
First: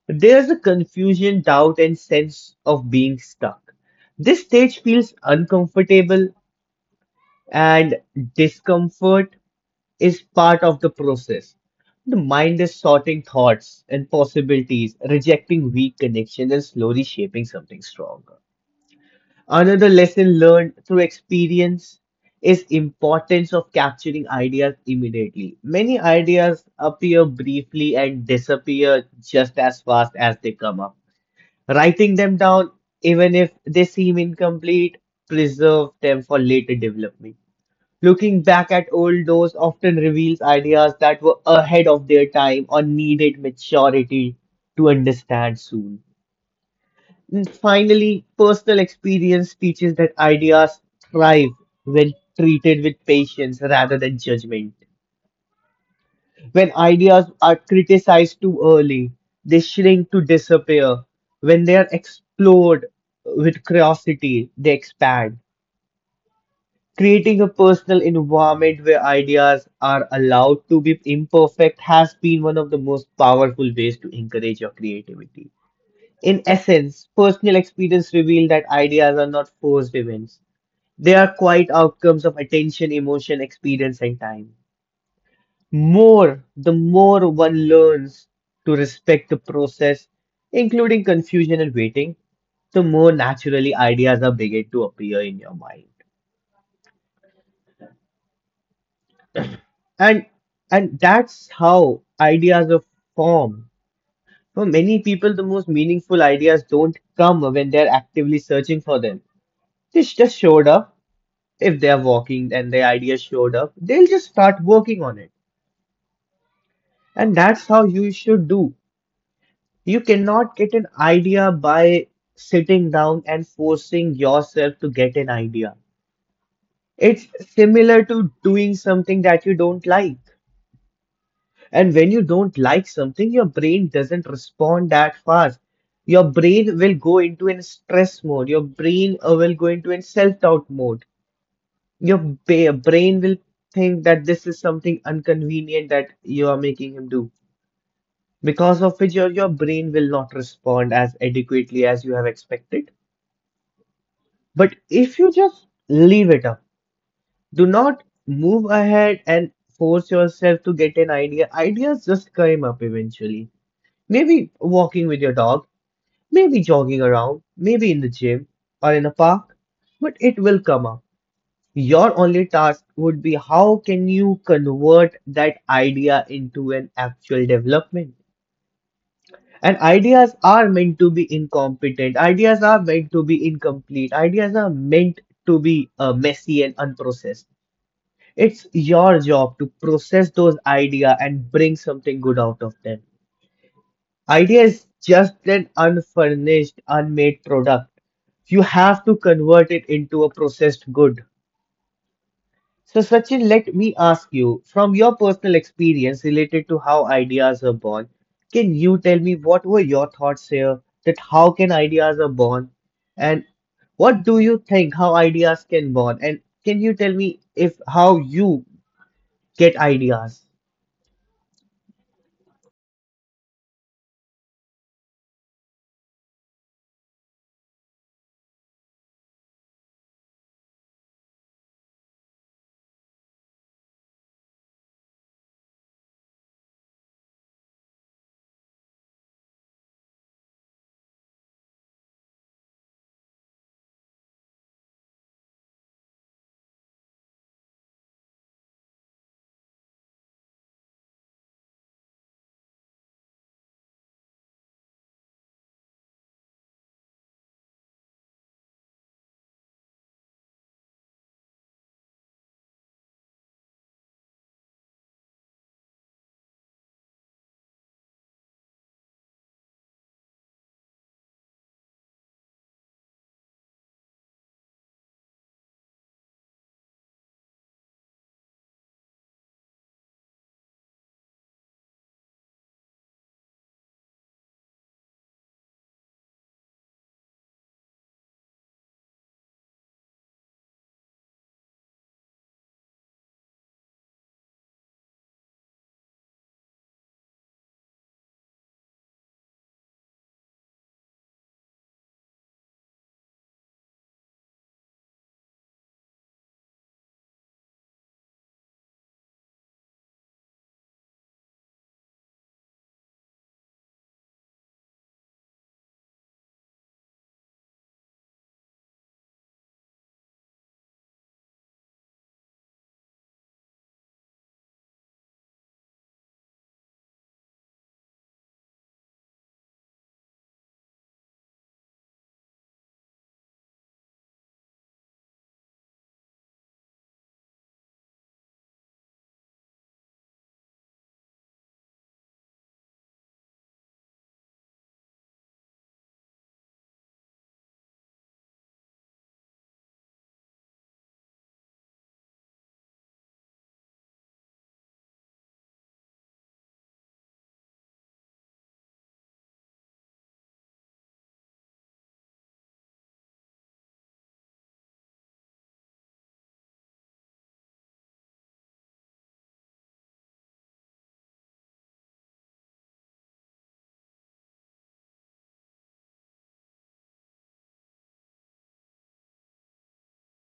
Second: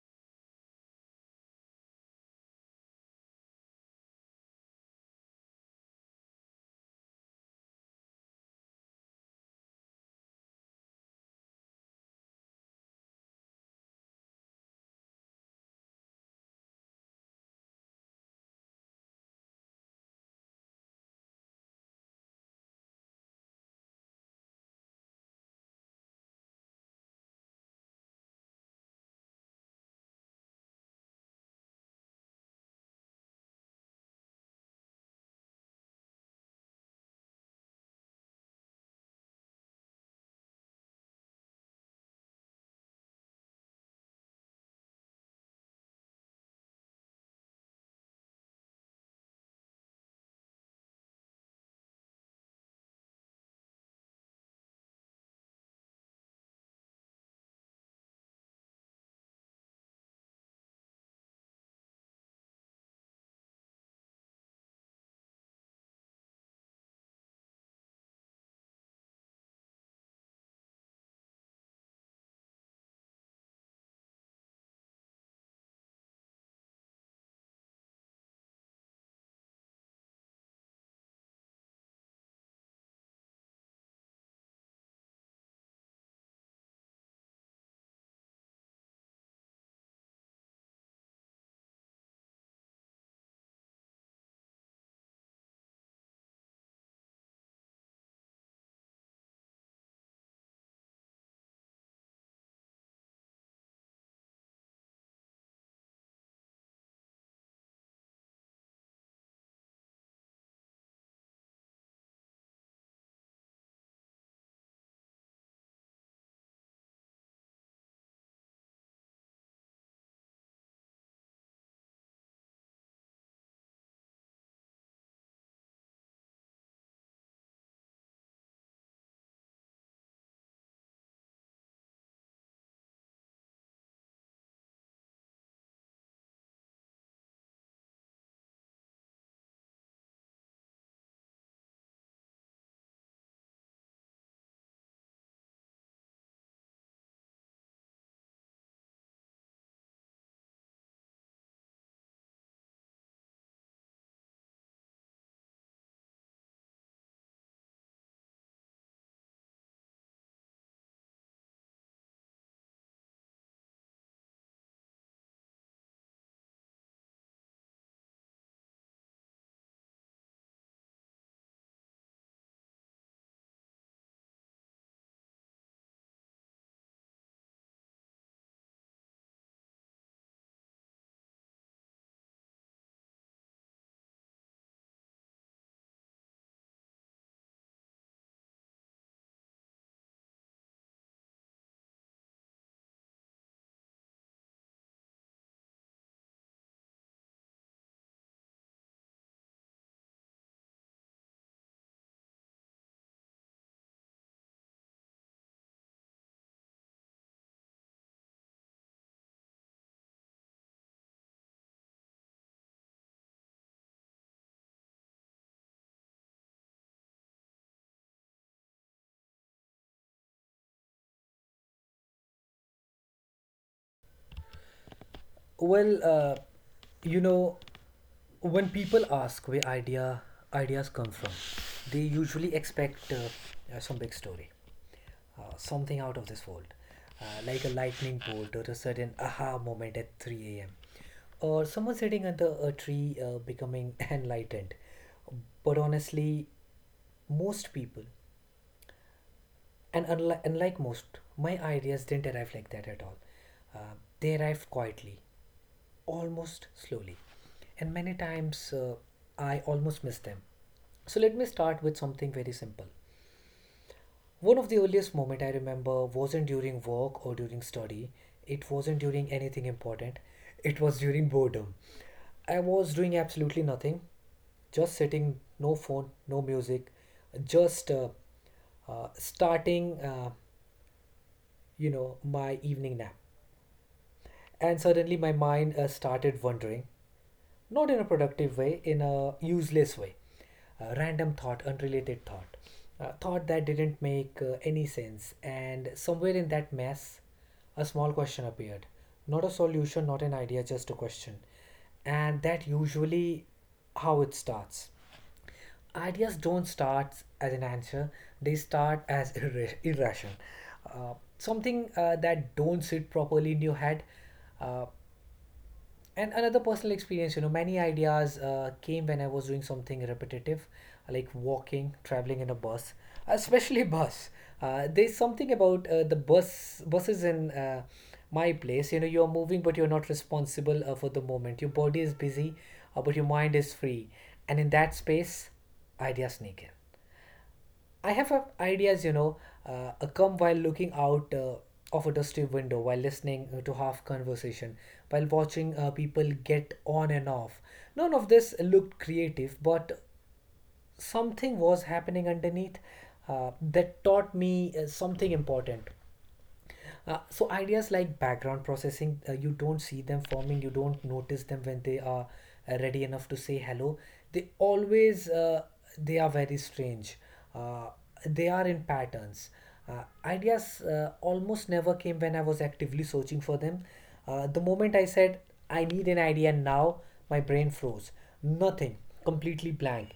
Speaker 1: there's a confusion, doubt, and sense of being stuck. This stage feels uncomfortable and discomfort is part of the process. The mind is sorting thoughts and possibilities, rejecting weak connections, and slowly shaping something stronger. Another lesson learned through experience is importance of capturing ideas immediately. Many ideas appear briefly and disappear just as fast as they come up. Writing them down, even if they seem incomplete, preserve them for later development. Looking back at old doors often reveals ideas that were ahead of their time or needed maturity to understand soon. And finally, personal experience teaches that ideas thrive when treated with patience rather than judgment. When ideas are criticized too early, they shrink to disappear. When they are explored with curiosity, they expand. Creating a personal environment where ideas are allowed to be imperfect has been one of the most powerful ways to encourage your creativity. In essence, personal experience reveal that ideas are not forced events. They are quiet outcomes of attention, emotion, experience, and time. The more one learns to respect the process, including confusion and waiting, the more naturally ideas are begin to appear in your mind. and and that's how ideas are formed. For many people, the most meaningful ideas don't come when they're actively searching for them. Just showed up. If they're walking and the idea showed up, they'll just start working on it, and that's how you should do. You cannot get an idea by sitting down and forcing yourself to get an idea. It's similar to doing something that you don't like. And when you don't like something, your brain doesn't respond that fast. Your brain will go into a stress mode. Your brain will go into a self-doubt mode. Your brain will think that this is something inconvenient that you are making him do. Because of which your brain will not respond as adequately as you have expected. But if you just leave it up, do not move ahead and force yourself to get an idea. Ideas just come up eventually. Maybe walking with your dog, maybe jogging around, maybe in the gym or in a park, but it will come up. Your only task would be how can you convert that idea into an actual development? And ideas are meant to be incompetent, ideas are meant to be incomplete, ideas are meant to be messy and unprocessed. It's your job to process those ideas and bring something good out of them. Idea is just an unfurnished, unmade product. You have to convert it into a processed good. So, Sachin, let me ask you from your personal experience related to how ideas are born, can you tell me what were your thoughts here? That how can ideas are born, and what do you think how ideas can born, and can you tell me if how you get ideas?
Speaker 2: Well, you know, when people ask where ideas come from, they usually expect some big story, something out of this world, like a lightning bolt or a sudden aha moment at 3 a.m., or someone sitting under a tree becoming enlightened. But honestly, most people and unlike most, my ideas didn't arrive like that at all. Uh, they arrived quietly, almost slowly. And many times I almost missed them. So let me start with something very simple. One of the earliest moment I remember wasn't during work or during study. It wasn't during anything important. It was during boredom. I was doing absolutely nothing, just sitting, no phone, no music, just starting you know, my evening nap. And suddenly my mind started wandering, not in a productive way, in a useless way. A random thought, unrelated thought, a thought that didn't make any sense. And somewhere in that mess, a small question appeared. Not a solution, not an idea, just a question. And that usually how it starts. Ideas don't start as an answer, they start as irrational, uh, something that don't sit properly in your head. Uh, and another personal experience, you know, many ideas came when I was doing something repetitive, like walking, traveling in a bus, especially bus. Uh, there's something about the buses in my place. You know, you're moving but you're not responsible for the moment. Your body is busy, but your mind is free, and in that space ideas sneak in. I have ideas, you know, come while looking out of a dusty window, while listening to half conversation, while watching people get on and off. None of this looked creative, but something was happening underneath that taught me something important. So ideas like background processing, you don't see them forming, you don't notice them when they are ready enough to say hello. They always they are very strange. Uh, they are in patterns. Ideas almost never came when I was actively searching for them. The moment I said I need an idea now, my brain froze. Nothing, completely blank.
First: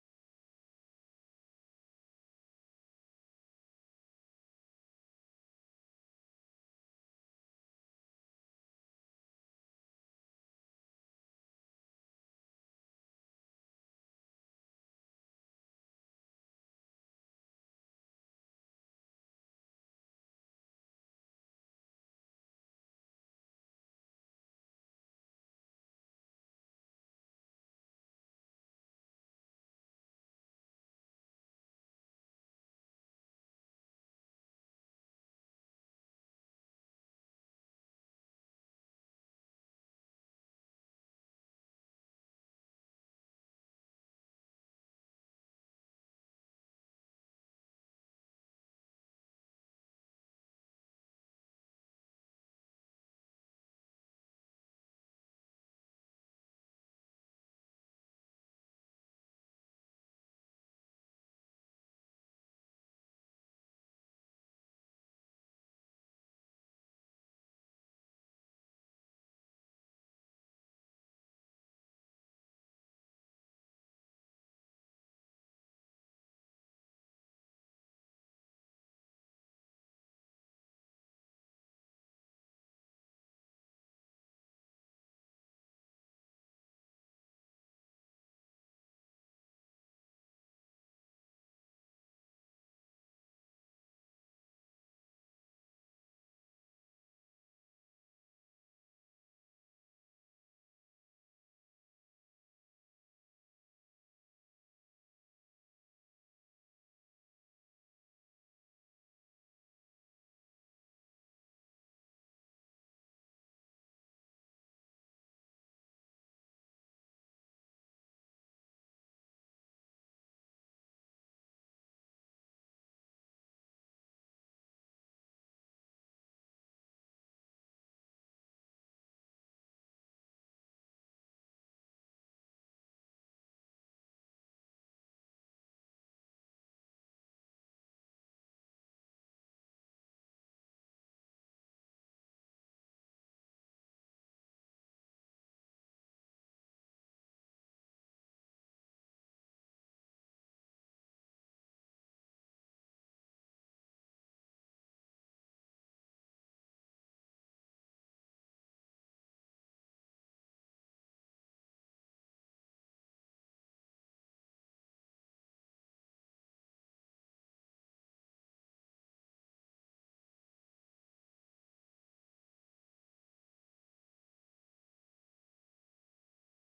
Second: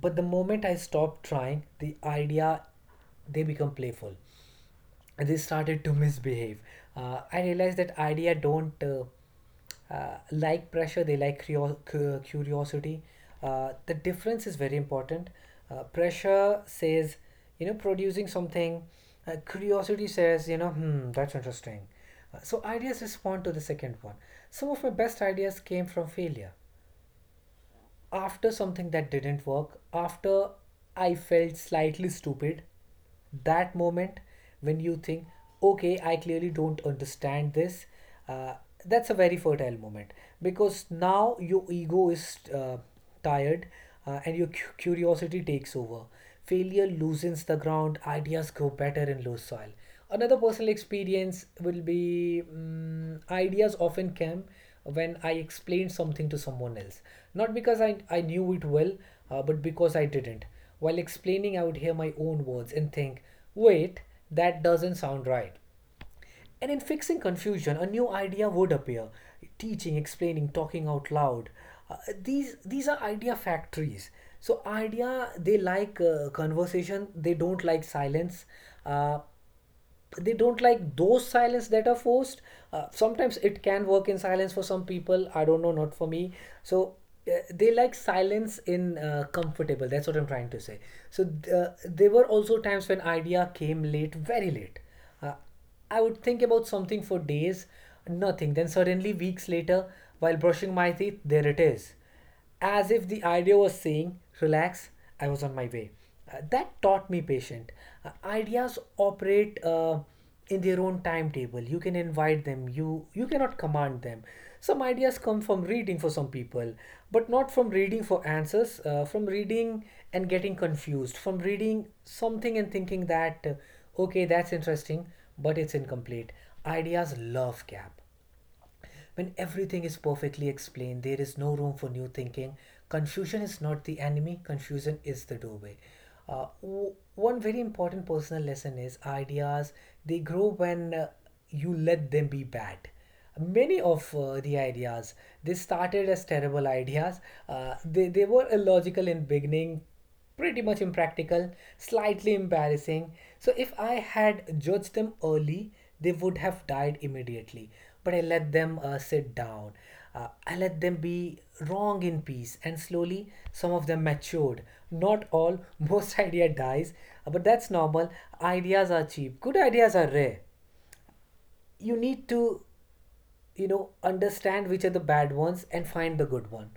Speaker 2: But the moment I stopped trying, the idea they become playful, they started to misbehave. I realized that idea don't like pressure; they like curiosity. The difference is very important. Pressure says, you know, producing something. Curiosity says, you know, hmm, that's interesting. So ideas respond to the second one. Some of my best ideas came from failure, after something that didn't work, after I felt slightly stupid, that moment when you think, okay, I clearly don't understand this, uh, that's a very fertile moment, because now your ego is tired, and your curiosity takes over. Failure loosens the ground, ideas grow better in loose soil. Another personal experience will be, mm, ideas often came when I explained something to someone else. Not because I knew it well, but because I didn't. While explaining, I would hear my own words and think, wait, that doesn't sound right. And in fixing confusion, a new idea would appear. Teaching, explaining, talking out loud. Uh, these are idea factories. So idea they like conversation. They don't like silence. Uh, they don't like those silence that are forced. Sometimes it can work in silence for some people. I don't know, not for me. So they like silence in comfortable. That's what I'm trying to say. So there were also times when idea came late, very late. Uh, uh, I would think about something for days, nothing. Then suddenly, weeks later, while brushing my teeth, there it is. As if the idea was saying, relax, I was on my way. That taught me patience. Ideas operate in their own timetable. You can invite them, you cannot command them. Some ideas come from reading for some people, but not from reading for answers, from reading and getting confused, from reading something and thinking that. Okay, that's interesting, but it's incomplete. Ideas love gap. When everything is perfectly explained, there is no room for new thinking. Confusion is not the enemy, confusion is the doorway. W- one very important personal lesson is ideas, they grow when you let them be bad. Many of the ideas, they started as terrible ideas. They were illogical in beginning, pretty much impractical, slightly embarrassing. So if I had judged them early, they would have died immediately. But I let them sit down. I let them be wrong in peace, and slowly some of them matured. Not all, most idea dies, but that's normal. Ideas are cheap. Good ideas are rare. You need to, you know, understand which are the bad ones and find the good one.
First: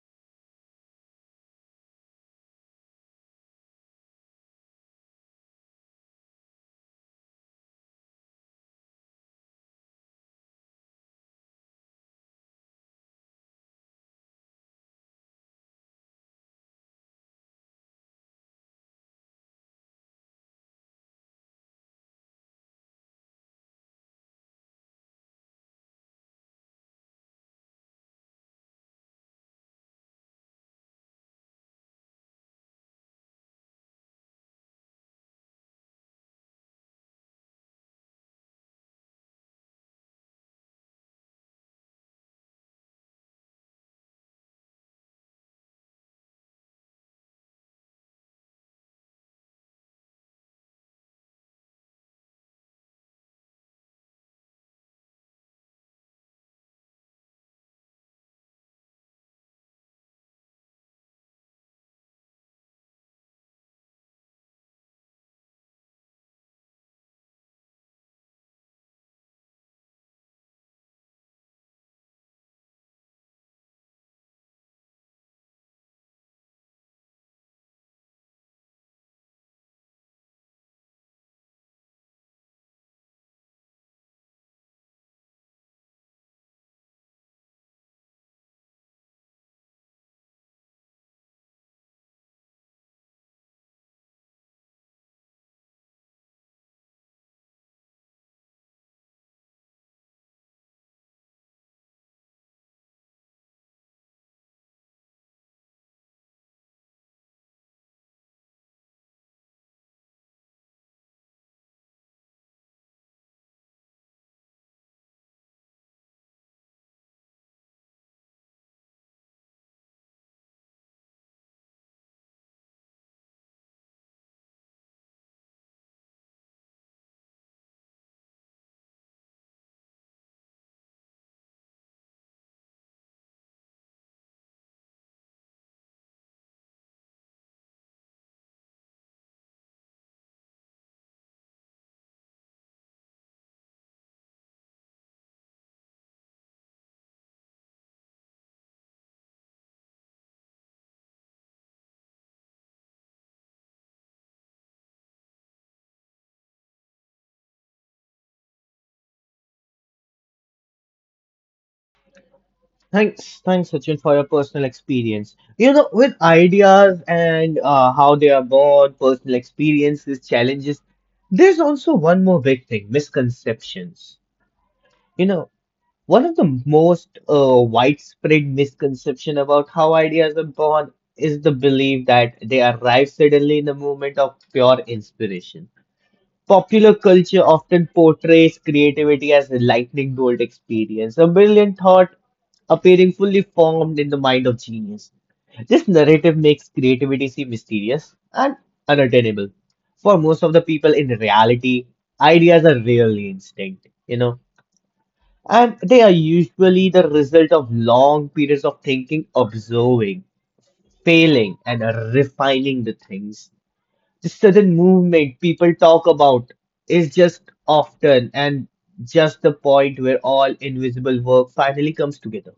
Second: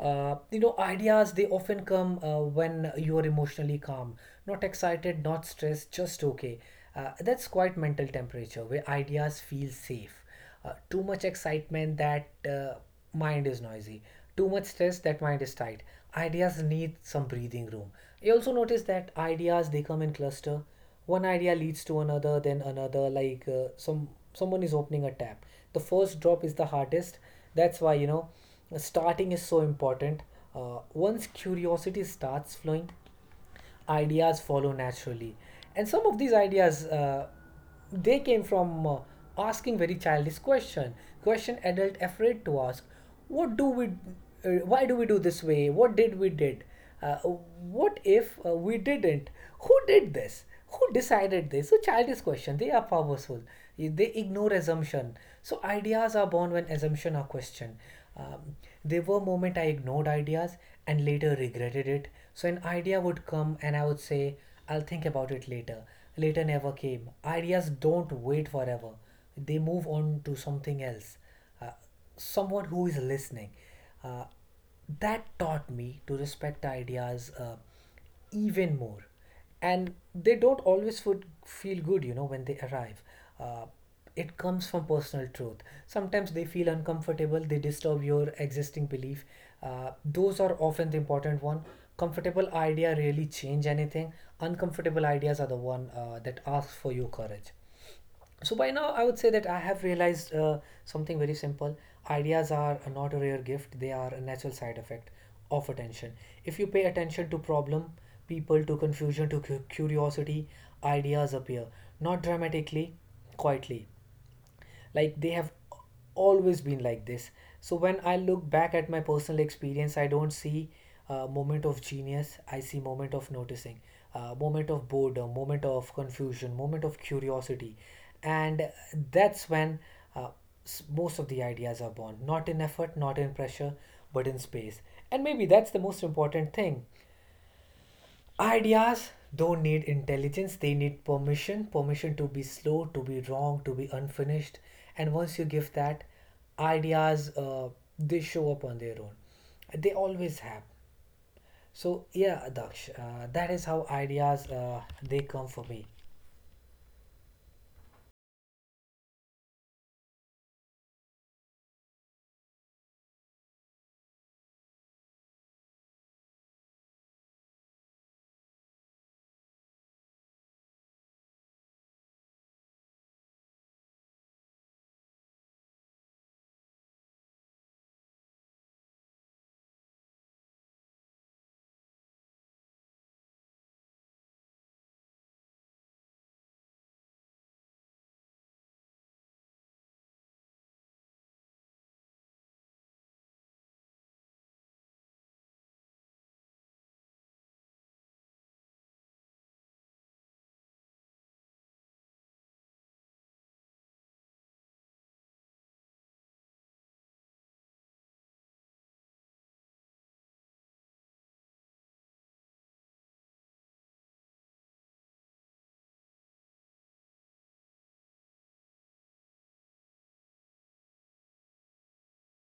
Speaker 2: You know, ideas they often come when you are emotionally calm, not excited, not stressed, just okay. That's quite mental temperature where ideas feel safe. Too much excitement, that mind is noisy. Too much stress, that mind is tight. Ideas need some breathing room. You also notice that ideas they come in cluster. One idea leads to another, then another, like someone is opening a tap. The first drop is the hardest. That's why, you know, starting is so important. Uh, once curiosity starts flowing, ideas follow naturally. And some of these ideas they came from asking very childish question, question adult afraid to ask. What do we, why do we do this way, what did we did, what if we didn't, who did this, who decided this. So childish question, they are powerful. They ignore assumption. So ideas are born when assumptions are questioned. Um, there were moments I ignored ideas and later regretted it. So an idea would come and I would say, I'll think about it later. Later never came. Ideas don't wait forever. They move on to something else. Uh, uh, someone who is listening. Uh, that taught me to respect ideas even more. And they don't always would feel good, you know, when they arrive. Uh, it comes from personal truth. Sometimes they feel uncomfortable, they disturb your existing belief. Those are often the important one. Comfortable idea really change anything. Uncomfortable ideas are the one that ask for your courage. So by now, I would say that I have realized something very simple. Ideas are not a rare gift; they are a natural side effect of attention. If you pay attention to problem, people, to confusion, to curiosity, ideas appear. Not dramatically, quietly, like they have always been like this. So when I look back at my personal experience, I don't see a moment of genius, I see moment of noticing, a moment of boredom, moment of confusion, moment of curiosity. And that's when uh, most of the ideas are born, not in effort, not in pressure, but in space. And maybe that's the most important thing. Ideas don't need intelligence, they need permission, permission to be slow, to be wrong, to be unfinished. And once you give that, ideas they show up on their own. They always have. So, yeah, Daksh, that is how ideas they come for me.
Speaker 1: Thanks, thanks, Sachin, for your personal experience. You know, with ideas and how they are born, personal experiences, challenges, there's also one more big thing misconceptions. You know, one of the most widespread misconception about how ideas are born is the belief that they arrive suddenly in the moment of pure inspiration. Popular culture often portrays creativity as a lightning bolt experience, a brilliant thought appearing fully formed in the mind of genius. This narrative makes creativity seem mysterious and unattainable. For most of the people in reality, ideas are really instinct, you know, and they are usually the result of long periods of thinking, observing, failing, and refining the things this certain movement people talk about is just often and just the point where all invisible work finally comes together.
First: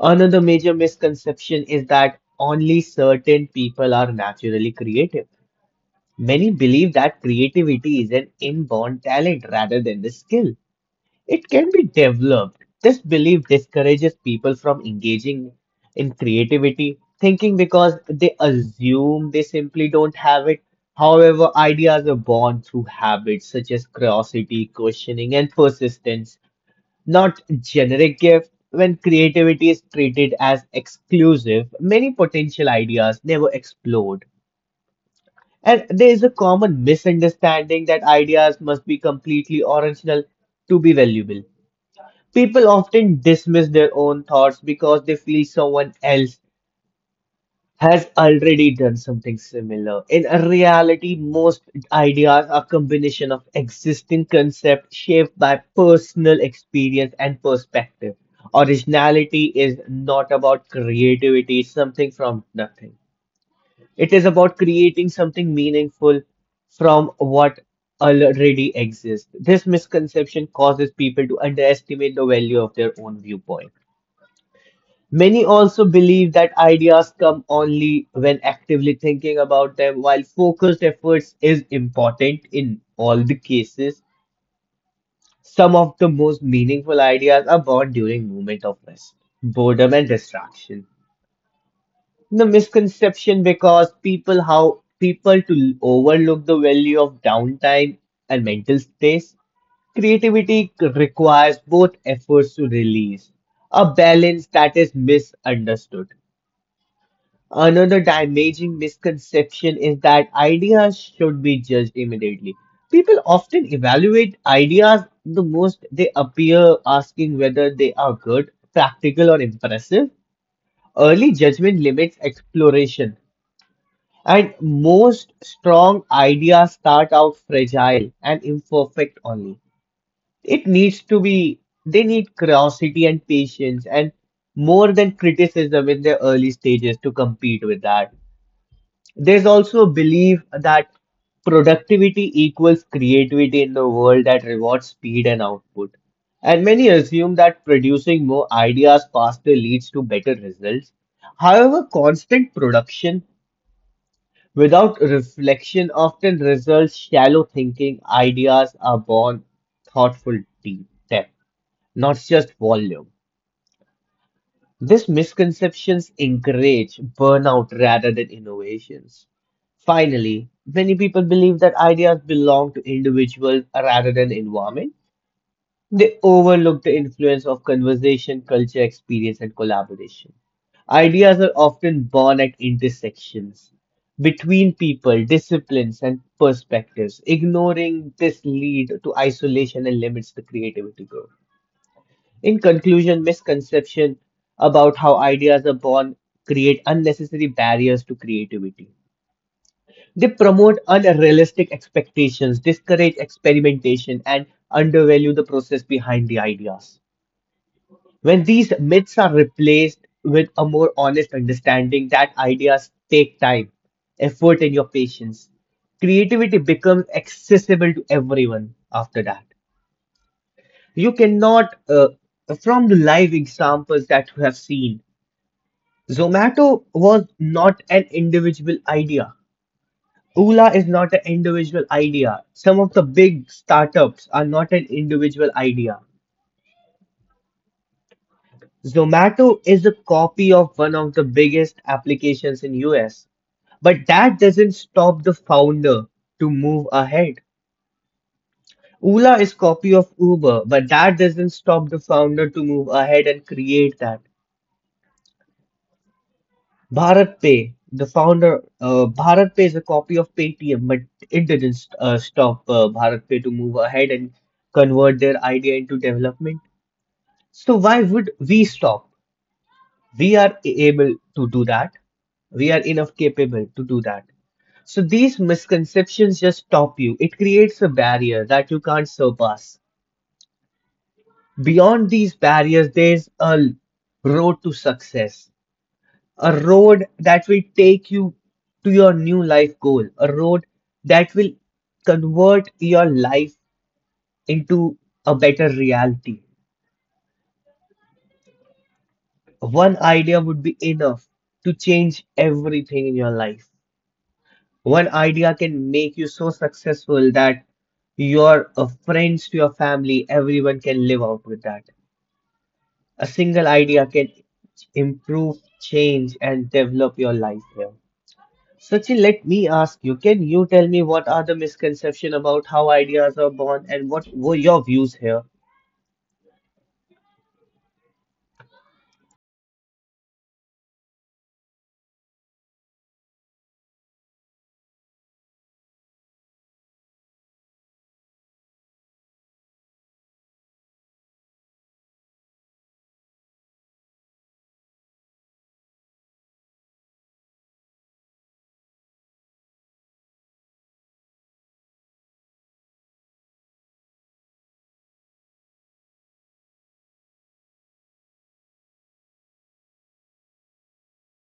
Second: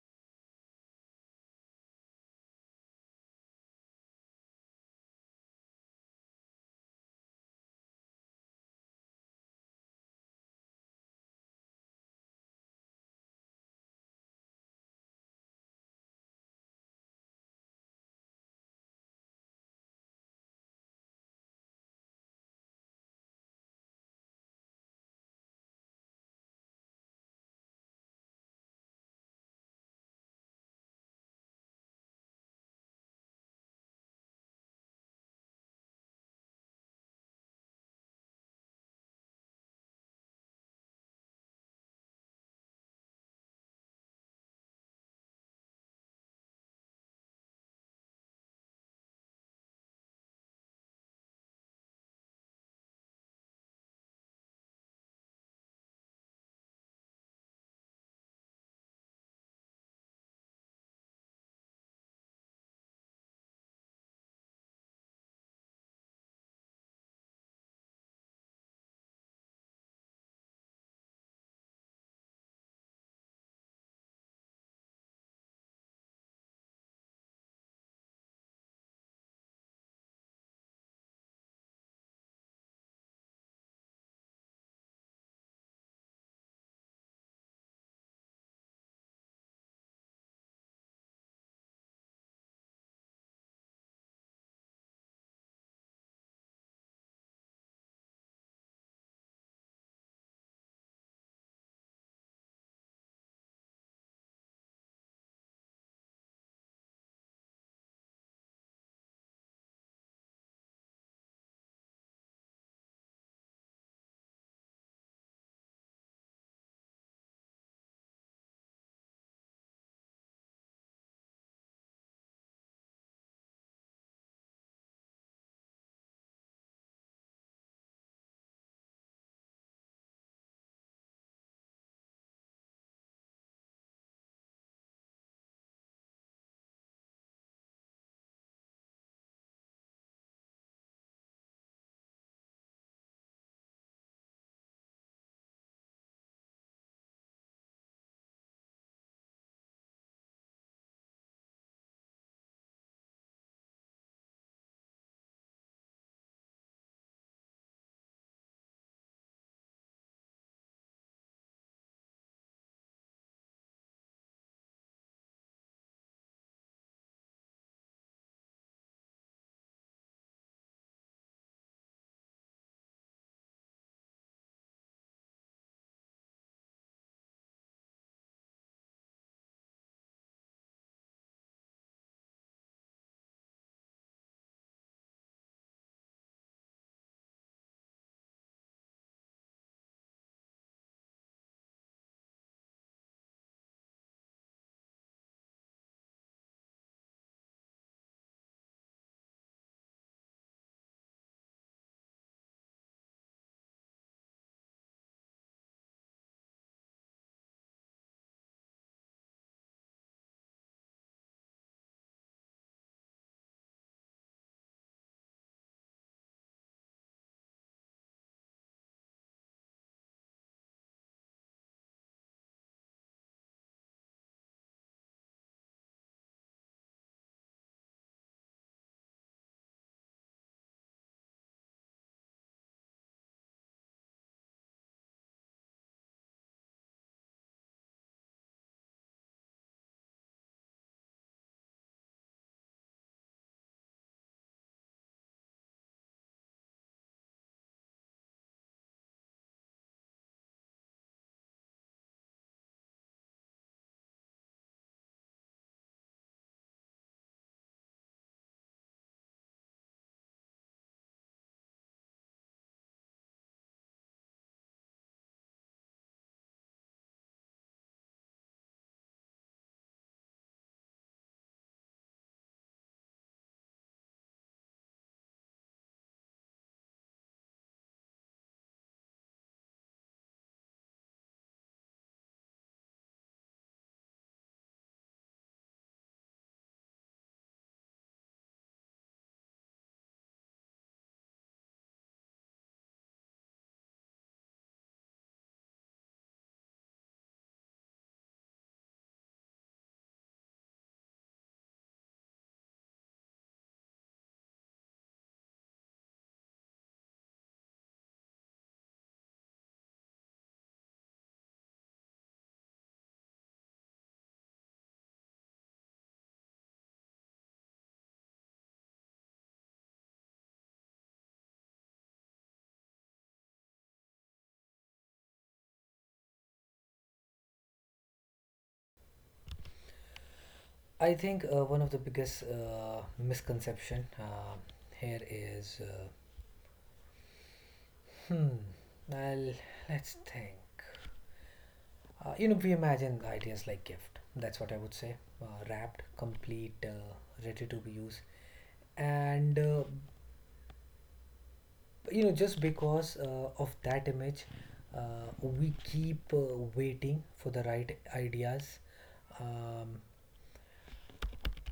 Speaker 1: Another major misconception is that only certain people are naturally creative. Many believe that creativity is an inborn talent rather than the skill. It can be developed. This belief discourages people from engaging in creativity, thinking because they assume they simply don't have it. However, ideas are born through habits such as curiosity, questioning, and persistence, not generic gift. When creativity is treated as exclusive, many potential ideas never explode. And there is a common misunderstanding that ideas must be completely original to be valuable. People often dismiss their own thoughts because they feel someone else has already done something similar. In a reality, most ideas are combination of existing concepts shaped by personal experience and perspective. Originality is not about creativity, it's something from nothing. It is about creating something meaningful from what already exists. This misconception causes people to underestimate the value of their own viewpoint. Many also believe that ideas come only when actively thinking about them, while focused efforts is important in all the cases. Some of the most meaningful ideas are born during moment of rest, boredom and distraction. The misconception because people how people to overlook the value of downtime and mental space. Requires both efforts to release, a balance that is misunderstood. Another damaging misconception is that ideas should be judged immediately. People often evaluate ideas the most they appear, asking whether they are good, practical, or impressive. Early judgment limits exploration, and most strong ideas start out fragile and imperfect only. It needs to be, they need curiosity and patience, and more than criticism in their early stages to compete with that. There's also a belief that productivity equals creativity in the world that rewards speed and output. And many assume that producing more ideas faster leads to better results. However, constant production without reflection often results shallow thinking. Ideas are born thoughtful deep depth, not just volume. These misconceptions encourage burnout rather than innovations. Finally, many people believe that ideas belong to individuals rather than environment. They overlook the influence of conversation, culture, experience, and collaboration. Ideas are often born at intersections between people, disciplines, and perspectives. Ignoring this lead to isolation and limits the creativity growth. In conclusion, misconception about how ideas are born create unnecessary barriers to creativity. They promote unrealistic expectations, discourage experimentation, and undervalue the process behind the ideas. When these myths are replaced with a more honest understanding that ideas take time, effort, and your patience, creativity becomes accessible to everyone after that. You cannot, From the live examples that you have seen, Zomato was not an individual idea. Ola is not an individual idea. Some of the big startups are not an individual idea. Zomato is a copy of one of the biggest applications in US, but that doesn't stop the founder to move ahead. Ola is copy of Uber, but that doesn't stop the founder to move ahead and create that. Bharat Pay, the founder, Bharat Pay is a copy of Paytm, but it didn't stop Bharat Pay to move ahead and convert their idea into development. So why would we stop? We are able to do that. We are enough capable to do that. So these misconceptions just stop you. It creates a barrier that you can't surpass. Beyond these barriers, there's a road to success, a road that will take you to your new life goal, a road that will convert your life into a better reality. One idea would be enough to change everything in your life. One idea can make you so successful that your friends to your family, everyone can live out with that. A single idea can improve, change, and develop your life here. Sachin, let me ask you, can you tell me what are the misconceptions about how ideas are born and what were your views here?
Speaker 2: I think one of the biggest misconception here is hmm, well, let's think. We imagine the ideas like gift. That's what I would say. Wrapped, complete, ready to be used. And, uh, just because of that image, uh, we keep waiting for the right ideas. Um,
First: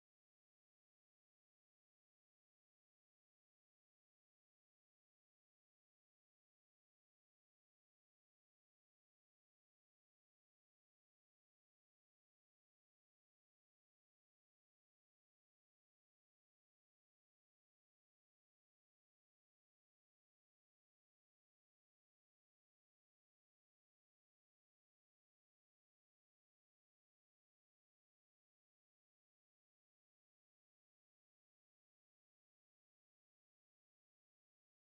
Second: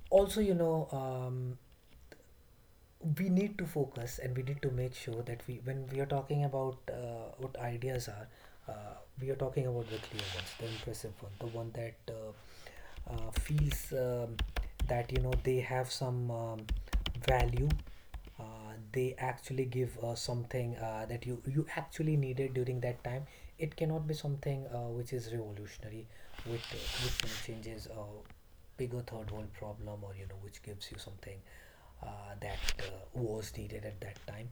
Speaker 2: Also, we need to focus, and we need to make sure that we when we are talking about what ideas are, uh, we are talking about the clear ones, the impressive one, the one that feels that they have some value, uh, they actually give something that you actually needed during that time. It cannot be something which is revolutionary, which changes a bigger third world problem, or which gives you something that was needed at that time.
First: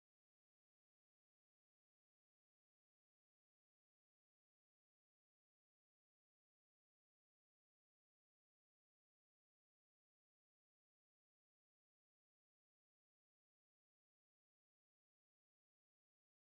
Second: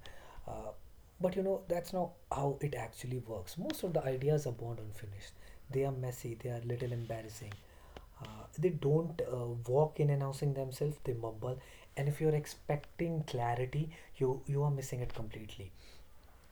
Speaker 2: Uh, but you know That's not how it actually works. Most of the ideas are born unfinished, they are messy, they are little embarrassing. They don't walk in announcing themselves, they mumble. And if you're expecting clarity, you are missing it completely.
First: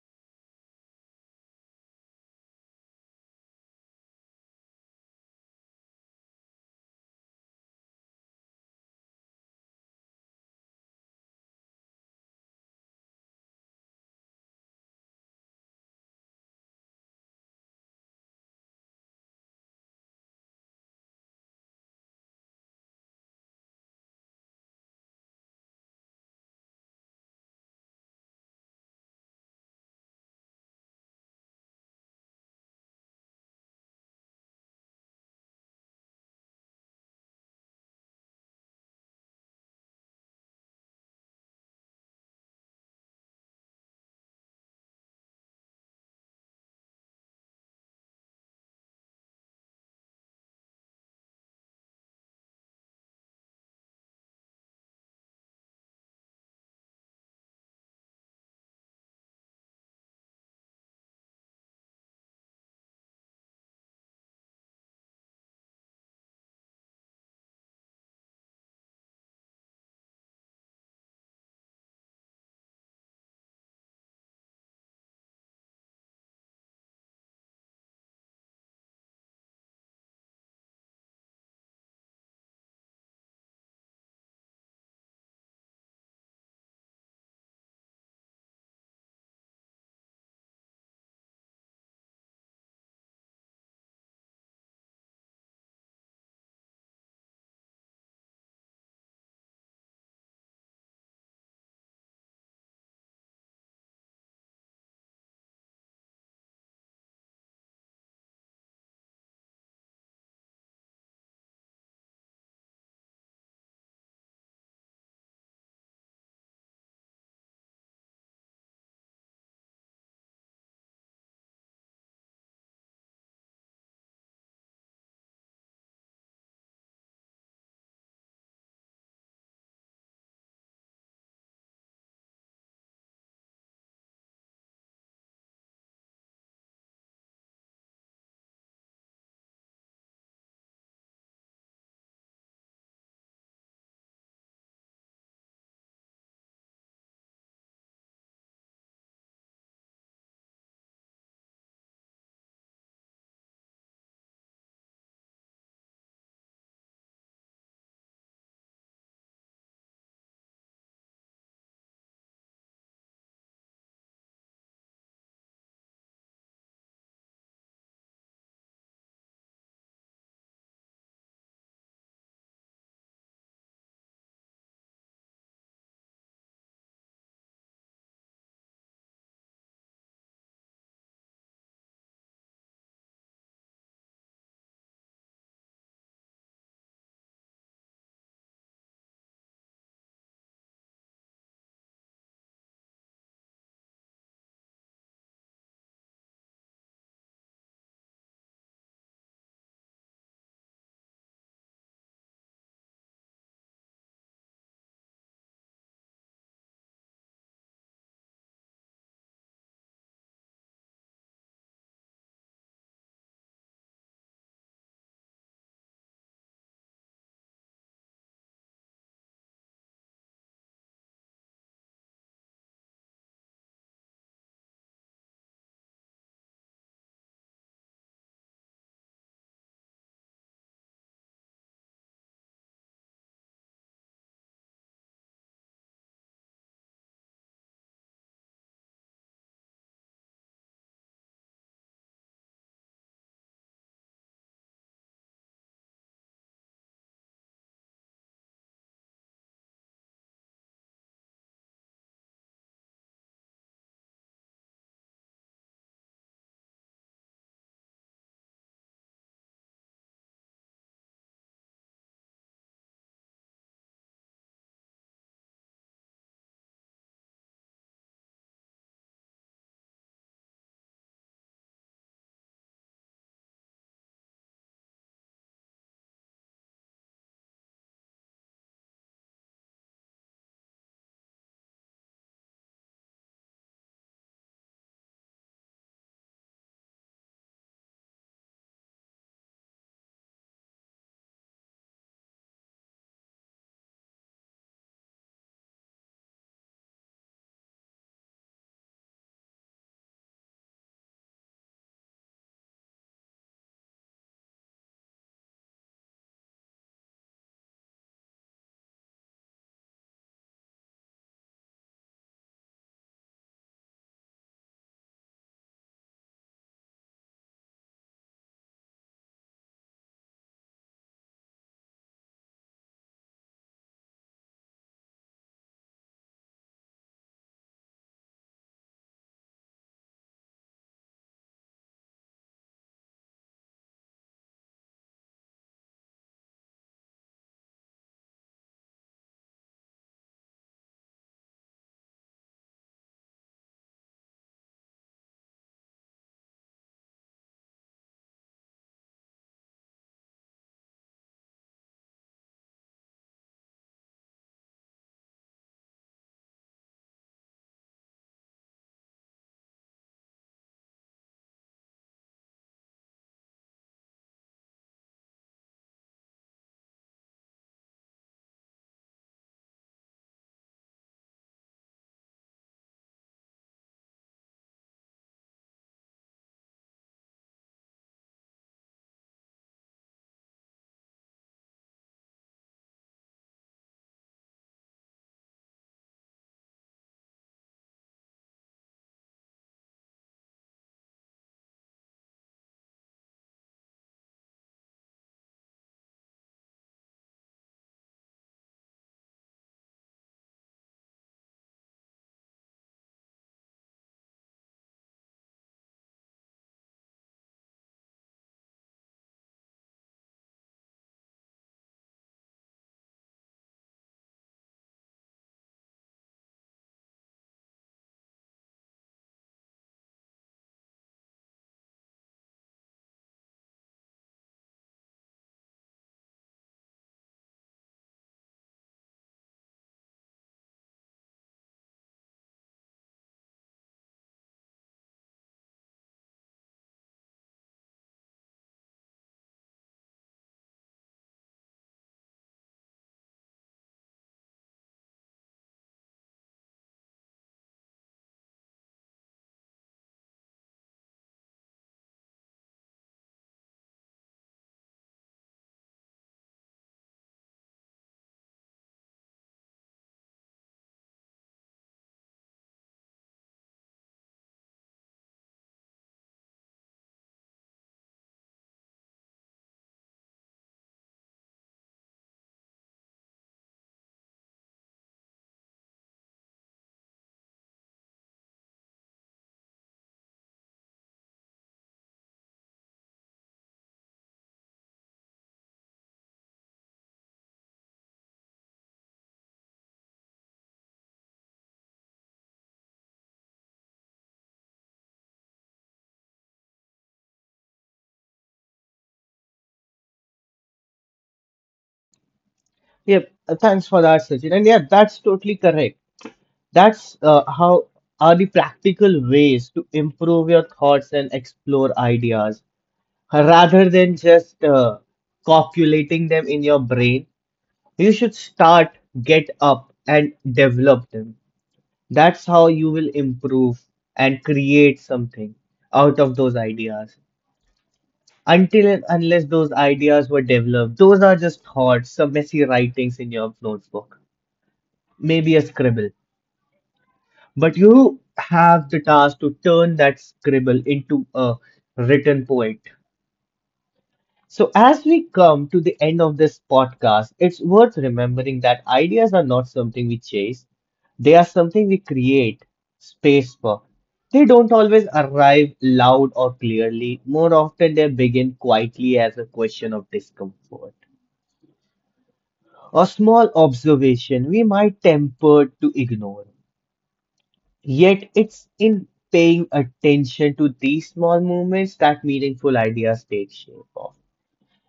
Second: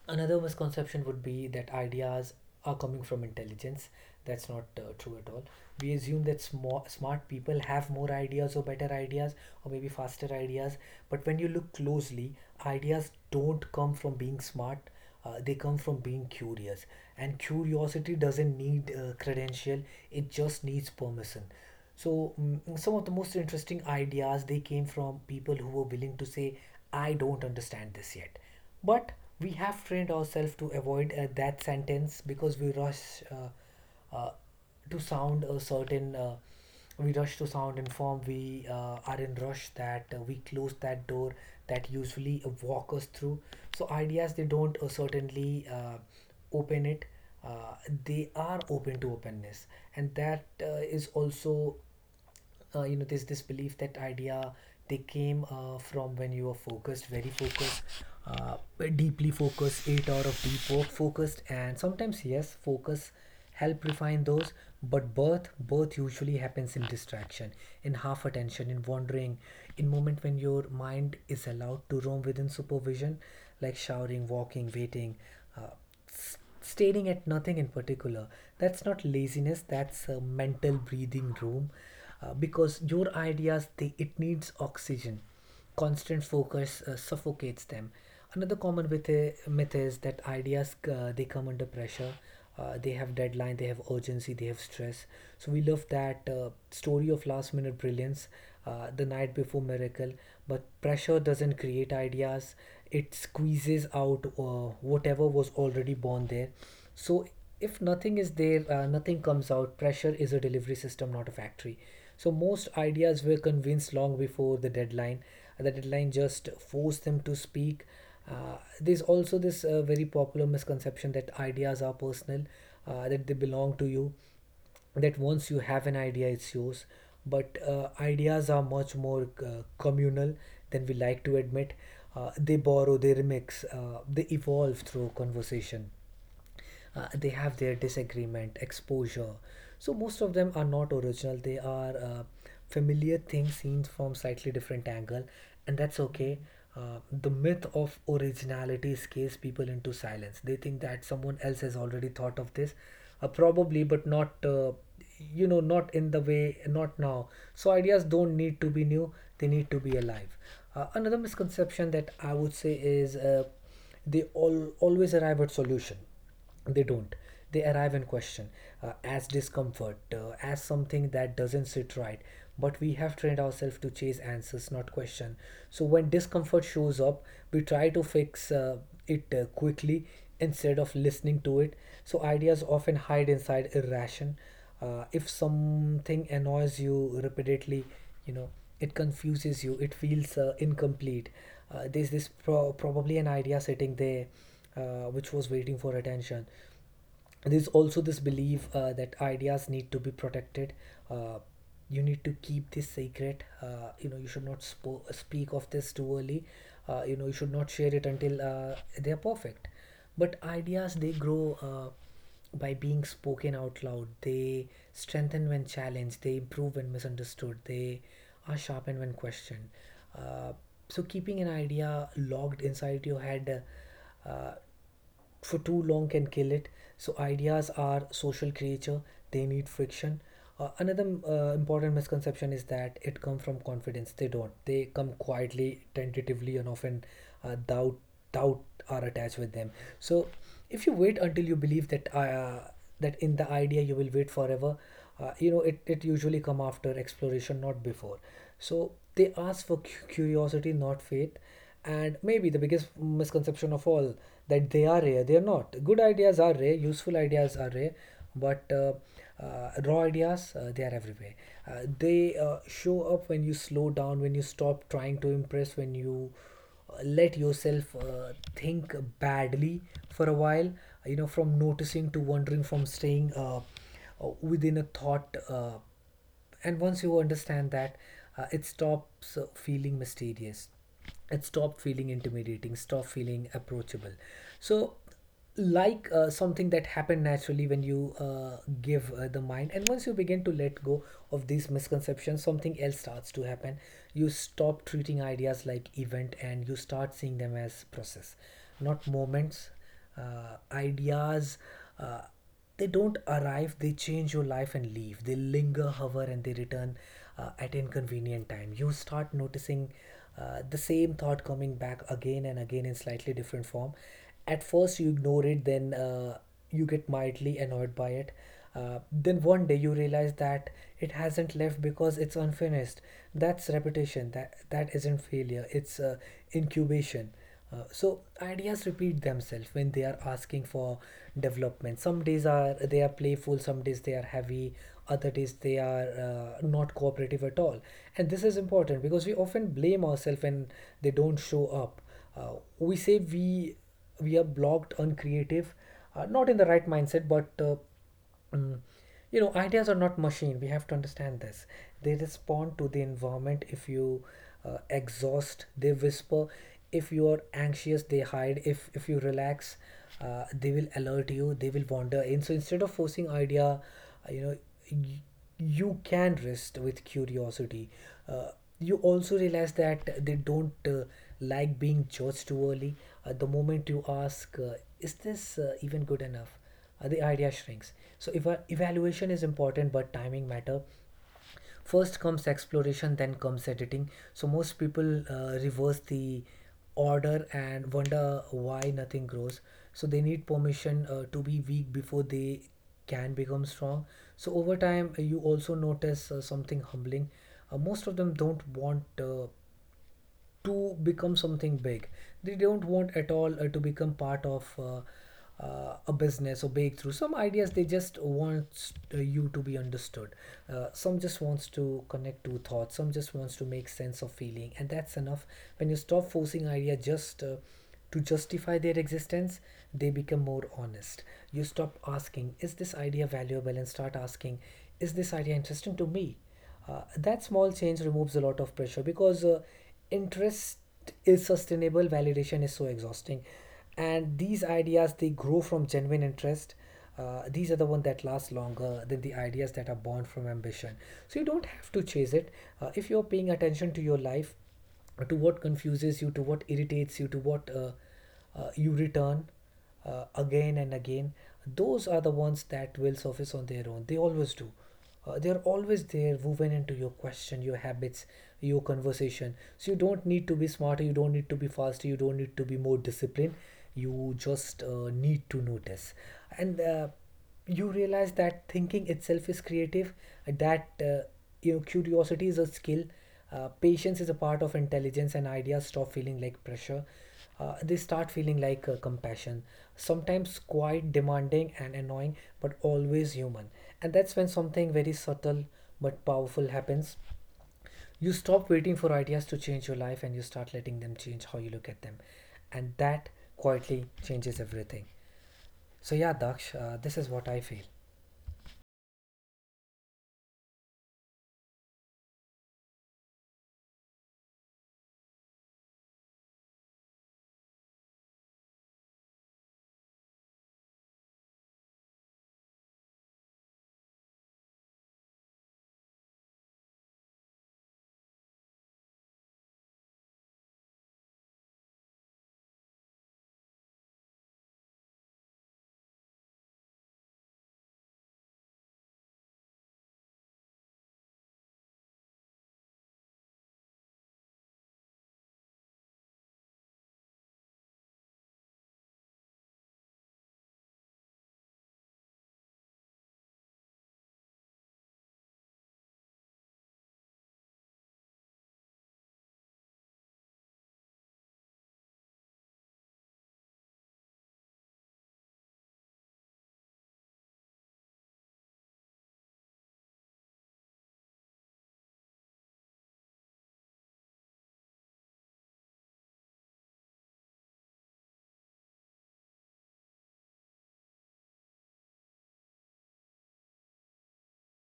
Speaker 2: Another misconception would be that ideas are coming from intelligence. That's not true at all. We assume that small, smart people have more ideas or better ideas or maybe faster ideas. But when you look closely, ideas don't come from being smart, they come from being curious. And curiosity doesn't need credential, it just needs permission. So some of the most interesting ideas, they came from people who were willing to say, "I don't understand this yet." But we have trained ourselves to avoid that sentence, because we rush to sound a certain we rush to sound in, we are in rush that we close that door that usually walk us through. So ideas they don't certainly open it. uh, they are open to openness. And that is also, this belief that idea they came from when you are focused, very focused, uh, deeply focused, 8 hour of deep work focused. And sometimes, yes, focus help refine those. But birth usually happens in distraction, in half attention, in wandering, in moment when your mind is allowed to roam within supervision, like showering, walking, waiting, uh, staring at nothing in particular. That's not laziness, that's a mental breathing room. Because your ideas, they it needs oxygen. Constant focus suffocates them. Another common myth, myth is that ideas they come under pressure, they have deadline, they have urgency, they have stress. So we love that story of last minute brilliance, the night before miracle. But pressure doesn't create ideas, it squeezes out whatever was already born there. So if nothing is there, nothing comes out. Pressure is a delivery system, not a factory. So most ideas were convinced long before the deadline, the deadline just forced them to speak. There's also this very popular misconception that ideas are personal, that they belong to you, that once you have an idea, it's yours. But ideas are much more communal than we like to admit. They borrow, they remix, they evolve through conversation, they have their disagreement exposure. So most of them are not original, they are familiar things seen from slightly different angle. And that's okay. The myth of originality scares people into silence. They think that someone else has already thought of this, probably, but not, not in the way, not now. So ideas don't need to be new, they need to be alive. Another misconception that I would say is, they all always arrive at solution. They don't. They arrive in question, as discomfort, as something that doesn't sit right. But we have trained ourselves to chase answers, not question. So when discomfort shows up, we try to fix it quickly, instead of listening to it. So ideas often hide inside irration. If something annoys you repeatedly, you know it confuses you, it feels incomplete. There's this, probably, an idea sitting there which was waiting for attention. There's also this belief that ideas need to be protected. uh, you need to keep this secret, you should not speak of this too early, you should not share it until they're perfect. But ideas, they grow by being spoken out loud. They strengthen when challenged, they improve when misunderstood, they are sharpened when questioned. Uh, so, keeping an idea locked inside your head uh, uh, for too long can kill it. So, ideas are social creature, they need friction. Another important misconception is that it comes from confidence. They don't. They come quietly, tentatively, and often doubt, doubt are attached with them. So, if you wait until you believe that, that in the idea, you will wait forever. It usually come after exploration, not before. So they ask for curiosity, not faith. And maybe the biggest misconception of all, that they are rare. They're not. Good ideas are rare, useful ideas are rare, but raw ideas, they are everywhere. They show up when you slow down, when you stop trying to impress, when you let yourself think badly for a while. From noticing to wondering, from staying within a thought. And once you understand that, it stops feeling mysterious, it stopped feeling intimidating, stop feeling approachable. So, like something that happened naturally when you give the mind. And once you begin to let go of these misconceptions, something else starts to happen. You stop treating ideas like event, and you start seeing them as process, not moments. Ideas, uh, they don't arrive, they change your life and leave, they linger, hover, and they return at inconvenient time. You start noticing the same thought coming back again and again in slightly different form. At first you ignore it, then you get mildly annoyed by it. Then one day you realize that it hasn't left because it's unfinished. That's repetition. That that isn't failure, it's incubation. So ideas repeat themselves when they are asking for development. Some days are they are playful, some days they are heavy, other days they are not cooperative at all. And this is important because we often blame ourselves when they don't show up. We say we are blocked, uncreative, not in the right mindset, but Mm. You know, ideas are not machine. We have to understand this. They respond to the environment. If you exhaust, they whisper. If you are anxious, they hide. If you relax, they will alert you. They will wander in. So instead of forcing idea, y- you can rest with curiosity. Uh, you also realize that they don't like being judged too early. The moment you ask, "Is this even good enough?" The idea shrinks. So if evaluation is important, but timing matter. First comes exploration, then comes editing. So most people reverse the order and wonder why nothing grows. So they need permission to be weak before they can become strong. So over time, you also notice something humbling. Most of them don't want to become something big, they don't want at all to become part of a business or breakthrough. Some ideas they just want you to be understood. Some just wants to connect two thoughts, some just wants to make sense of feeling. And that's enough. When you stop forcing idea just to justify their existence, they become more honest. You stop asking, is this idea valuable, and start asking, is this idea interesting to me. That small change removes a lot of pressure, because interest is sustainable, validation is so exhausting, and these ideas they grow from genuine interest. These are the ones that last longer than the ideas that are born from ambition. So you don't have to chase it. If you're paying attention to your life, to what confuses you, to what irritates you, to what you return again and again, those are the ones that will surface on their own. They always do. They are always there, woven into your question, your habits, your conversation. So you don't need to be smarter, you don't need to be faster, you don't need to be more disciplined. You just need to notice. And you realize that thinking itself is creative, that curiosity is a skill, patience is a part of intelligence, and ideas stop feeling like pressure, they start feeling like compassion, sometimes quite demanding and annoying, but always human. And that's when something very subtle but powerful happens. You stop waiting for ideas to change your life, and you start letting them change how you look at them. And that quietly changes everything. So yeah, Daksh, this is what I feel.
Speaker 1: Yep, thanks for that, Sachin. And yeah, that's totally correct. That's how are the practical ways to improve your thoughts and explore ideas rather than just copulating them in your brain. You should start, get up, and develop them. That's how you will improve and create something out of those ideas. Until and unless those ideas were developed, those are just thoughts, some messy writings in your notebook, maybe a scribble. But you have the task to turn that scribble into a written poet. So, as we come to the end of this podcast, it's worth remembering that ideas are not something we chase, they are something we create space for. They don't always arrive loud or clearly. More often, they begin quietly as a question of discomfort. A small observation we might temper to ignore. Yet it's in paying attention to these small movements that meaningful ideas take shape of.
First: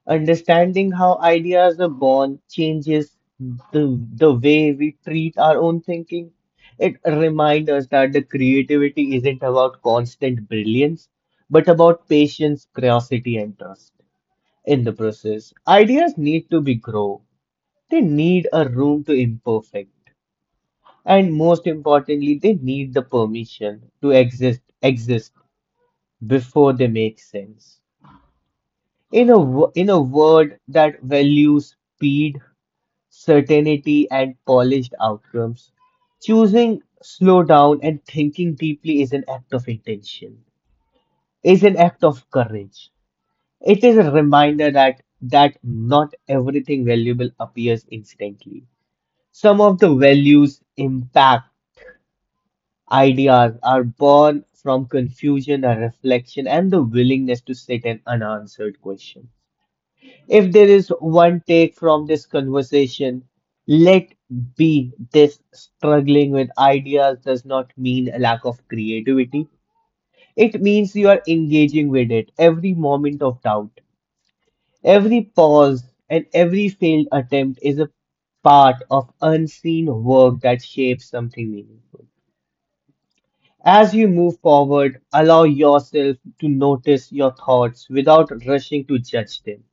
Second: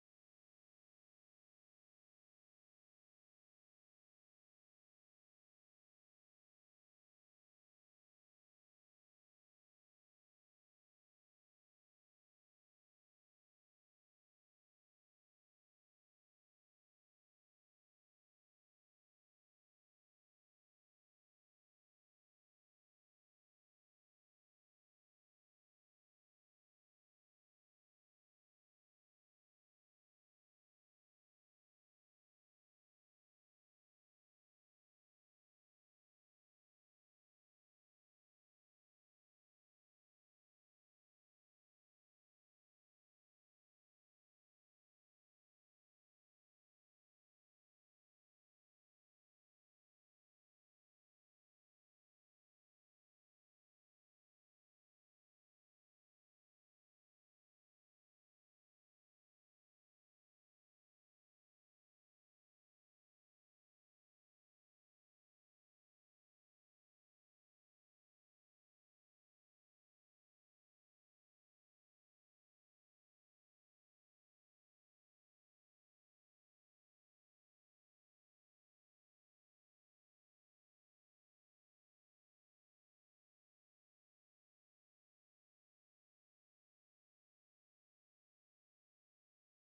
Speaker 1: Understanding how ideas are born changes the way we treat our own thinking. It reminds us that the creativity isn't about constant brilliance, but about patience, curiosity, and trust in the process. Ideas need to be grow, they need a room to imperfect. And most importantly, they need the permission to exist before they make sense. In a in a world that values speed, certainty, and polished outcomes, choosing slow down and thinking deeply is an act of intention, is an act of courage. It is a reminder that not everything valuable appears instantly. Some of the values impact. Ideas are born from confusion and reflection and the willingness to sit in unanswered questions. If there is one take from this conversation, let be this: struggling with ideas does not mean a lack of creativity. It means you are engaging with it. Every moment of doubt, every pause, and every failed attempt is a part of unseen work that shapes something meaningful. As you move forward, allow yourself to notice your thoughts without rushing to judge them.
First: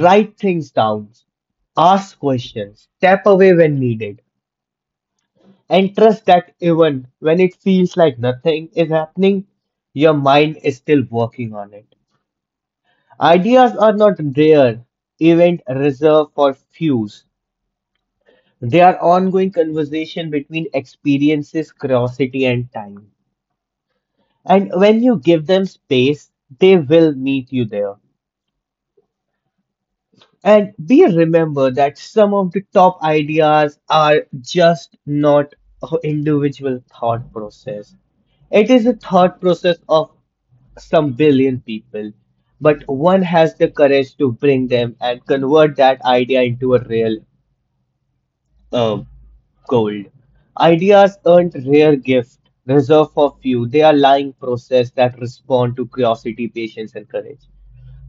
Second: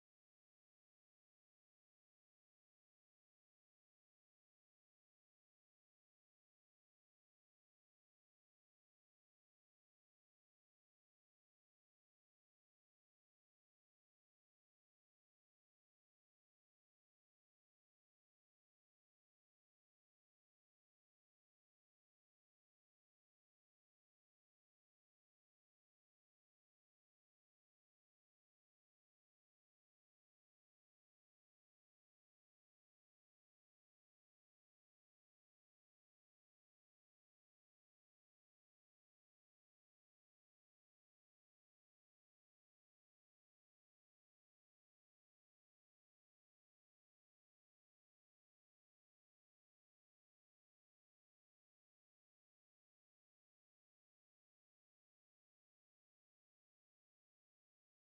Speaker 1: Write things down, ask questions, step away when needed, and trust that even when it feels like nothing is happening, your mind is still working on it. Ideas are not rare event reserved for few. They are ongoing conversation between experiences, curiosity, and time. And when you give them space, they will meet you there. And we remember that some of the top ideas are just not an individual thought process. It is a thought process of some billion people, but one has the courage to bring them and convert that idea into a real uh, gold. Ideas aren't rare gift reserved for few. They are lying process that respond to curiosity, patience, and courage.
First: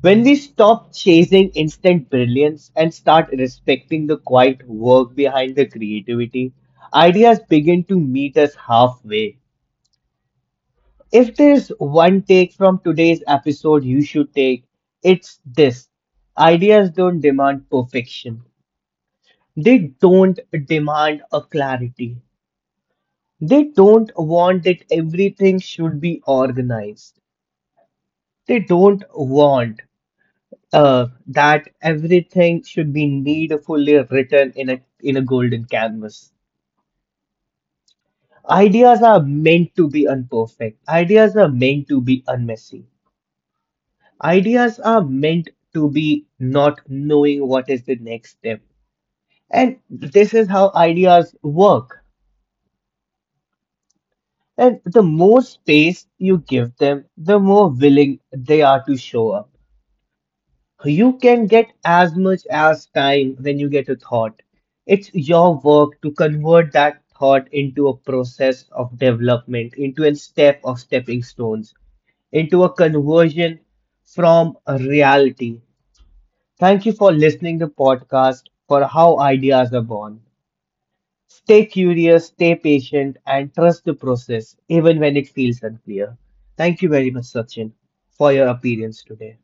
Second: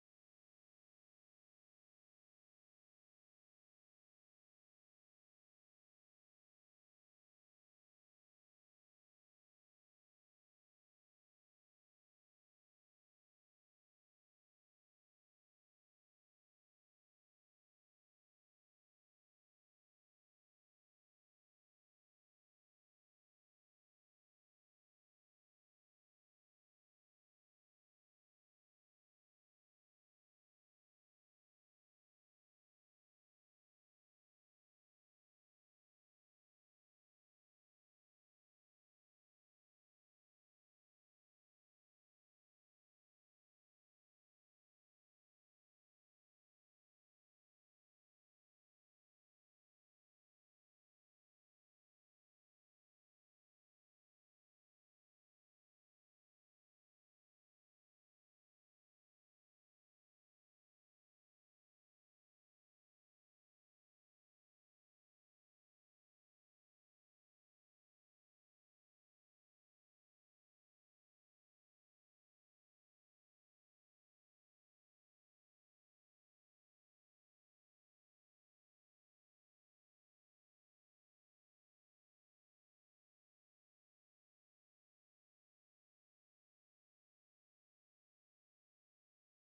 Speaker 1: When we stop chasing instant brilliance and start respecting the quiet work behind the creativity, ideas begin to meet us halfway. If there is one take from today's episode you should take, it's this: ideas don't demand perfection, they don't demand a clarity, they don't want that everything should be organized, they don't want that everything should be needfully written in a golden canvas. Ideas are meant to be imperfect. Ideas are meant to be unmessy. Ideas are meant to be not knowing what is the next step. And this is how ideas work. And the more space you give them, the more willing they are to show up. You can get as much as time when you get a thought. It's your work to convert that thought into a process of development, into a step of stepping stones, into a conversion from a reality. Thank you for listening to the podcast for how ideas are born. Stay curious, stay patient, and trust the process, even when it feels unclear. Thank you very much, Sachin, for your appearance today.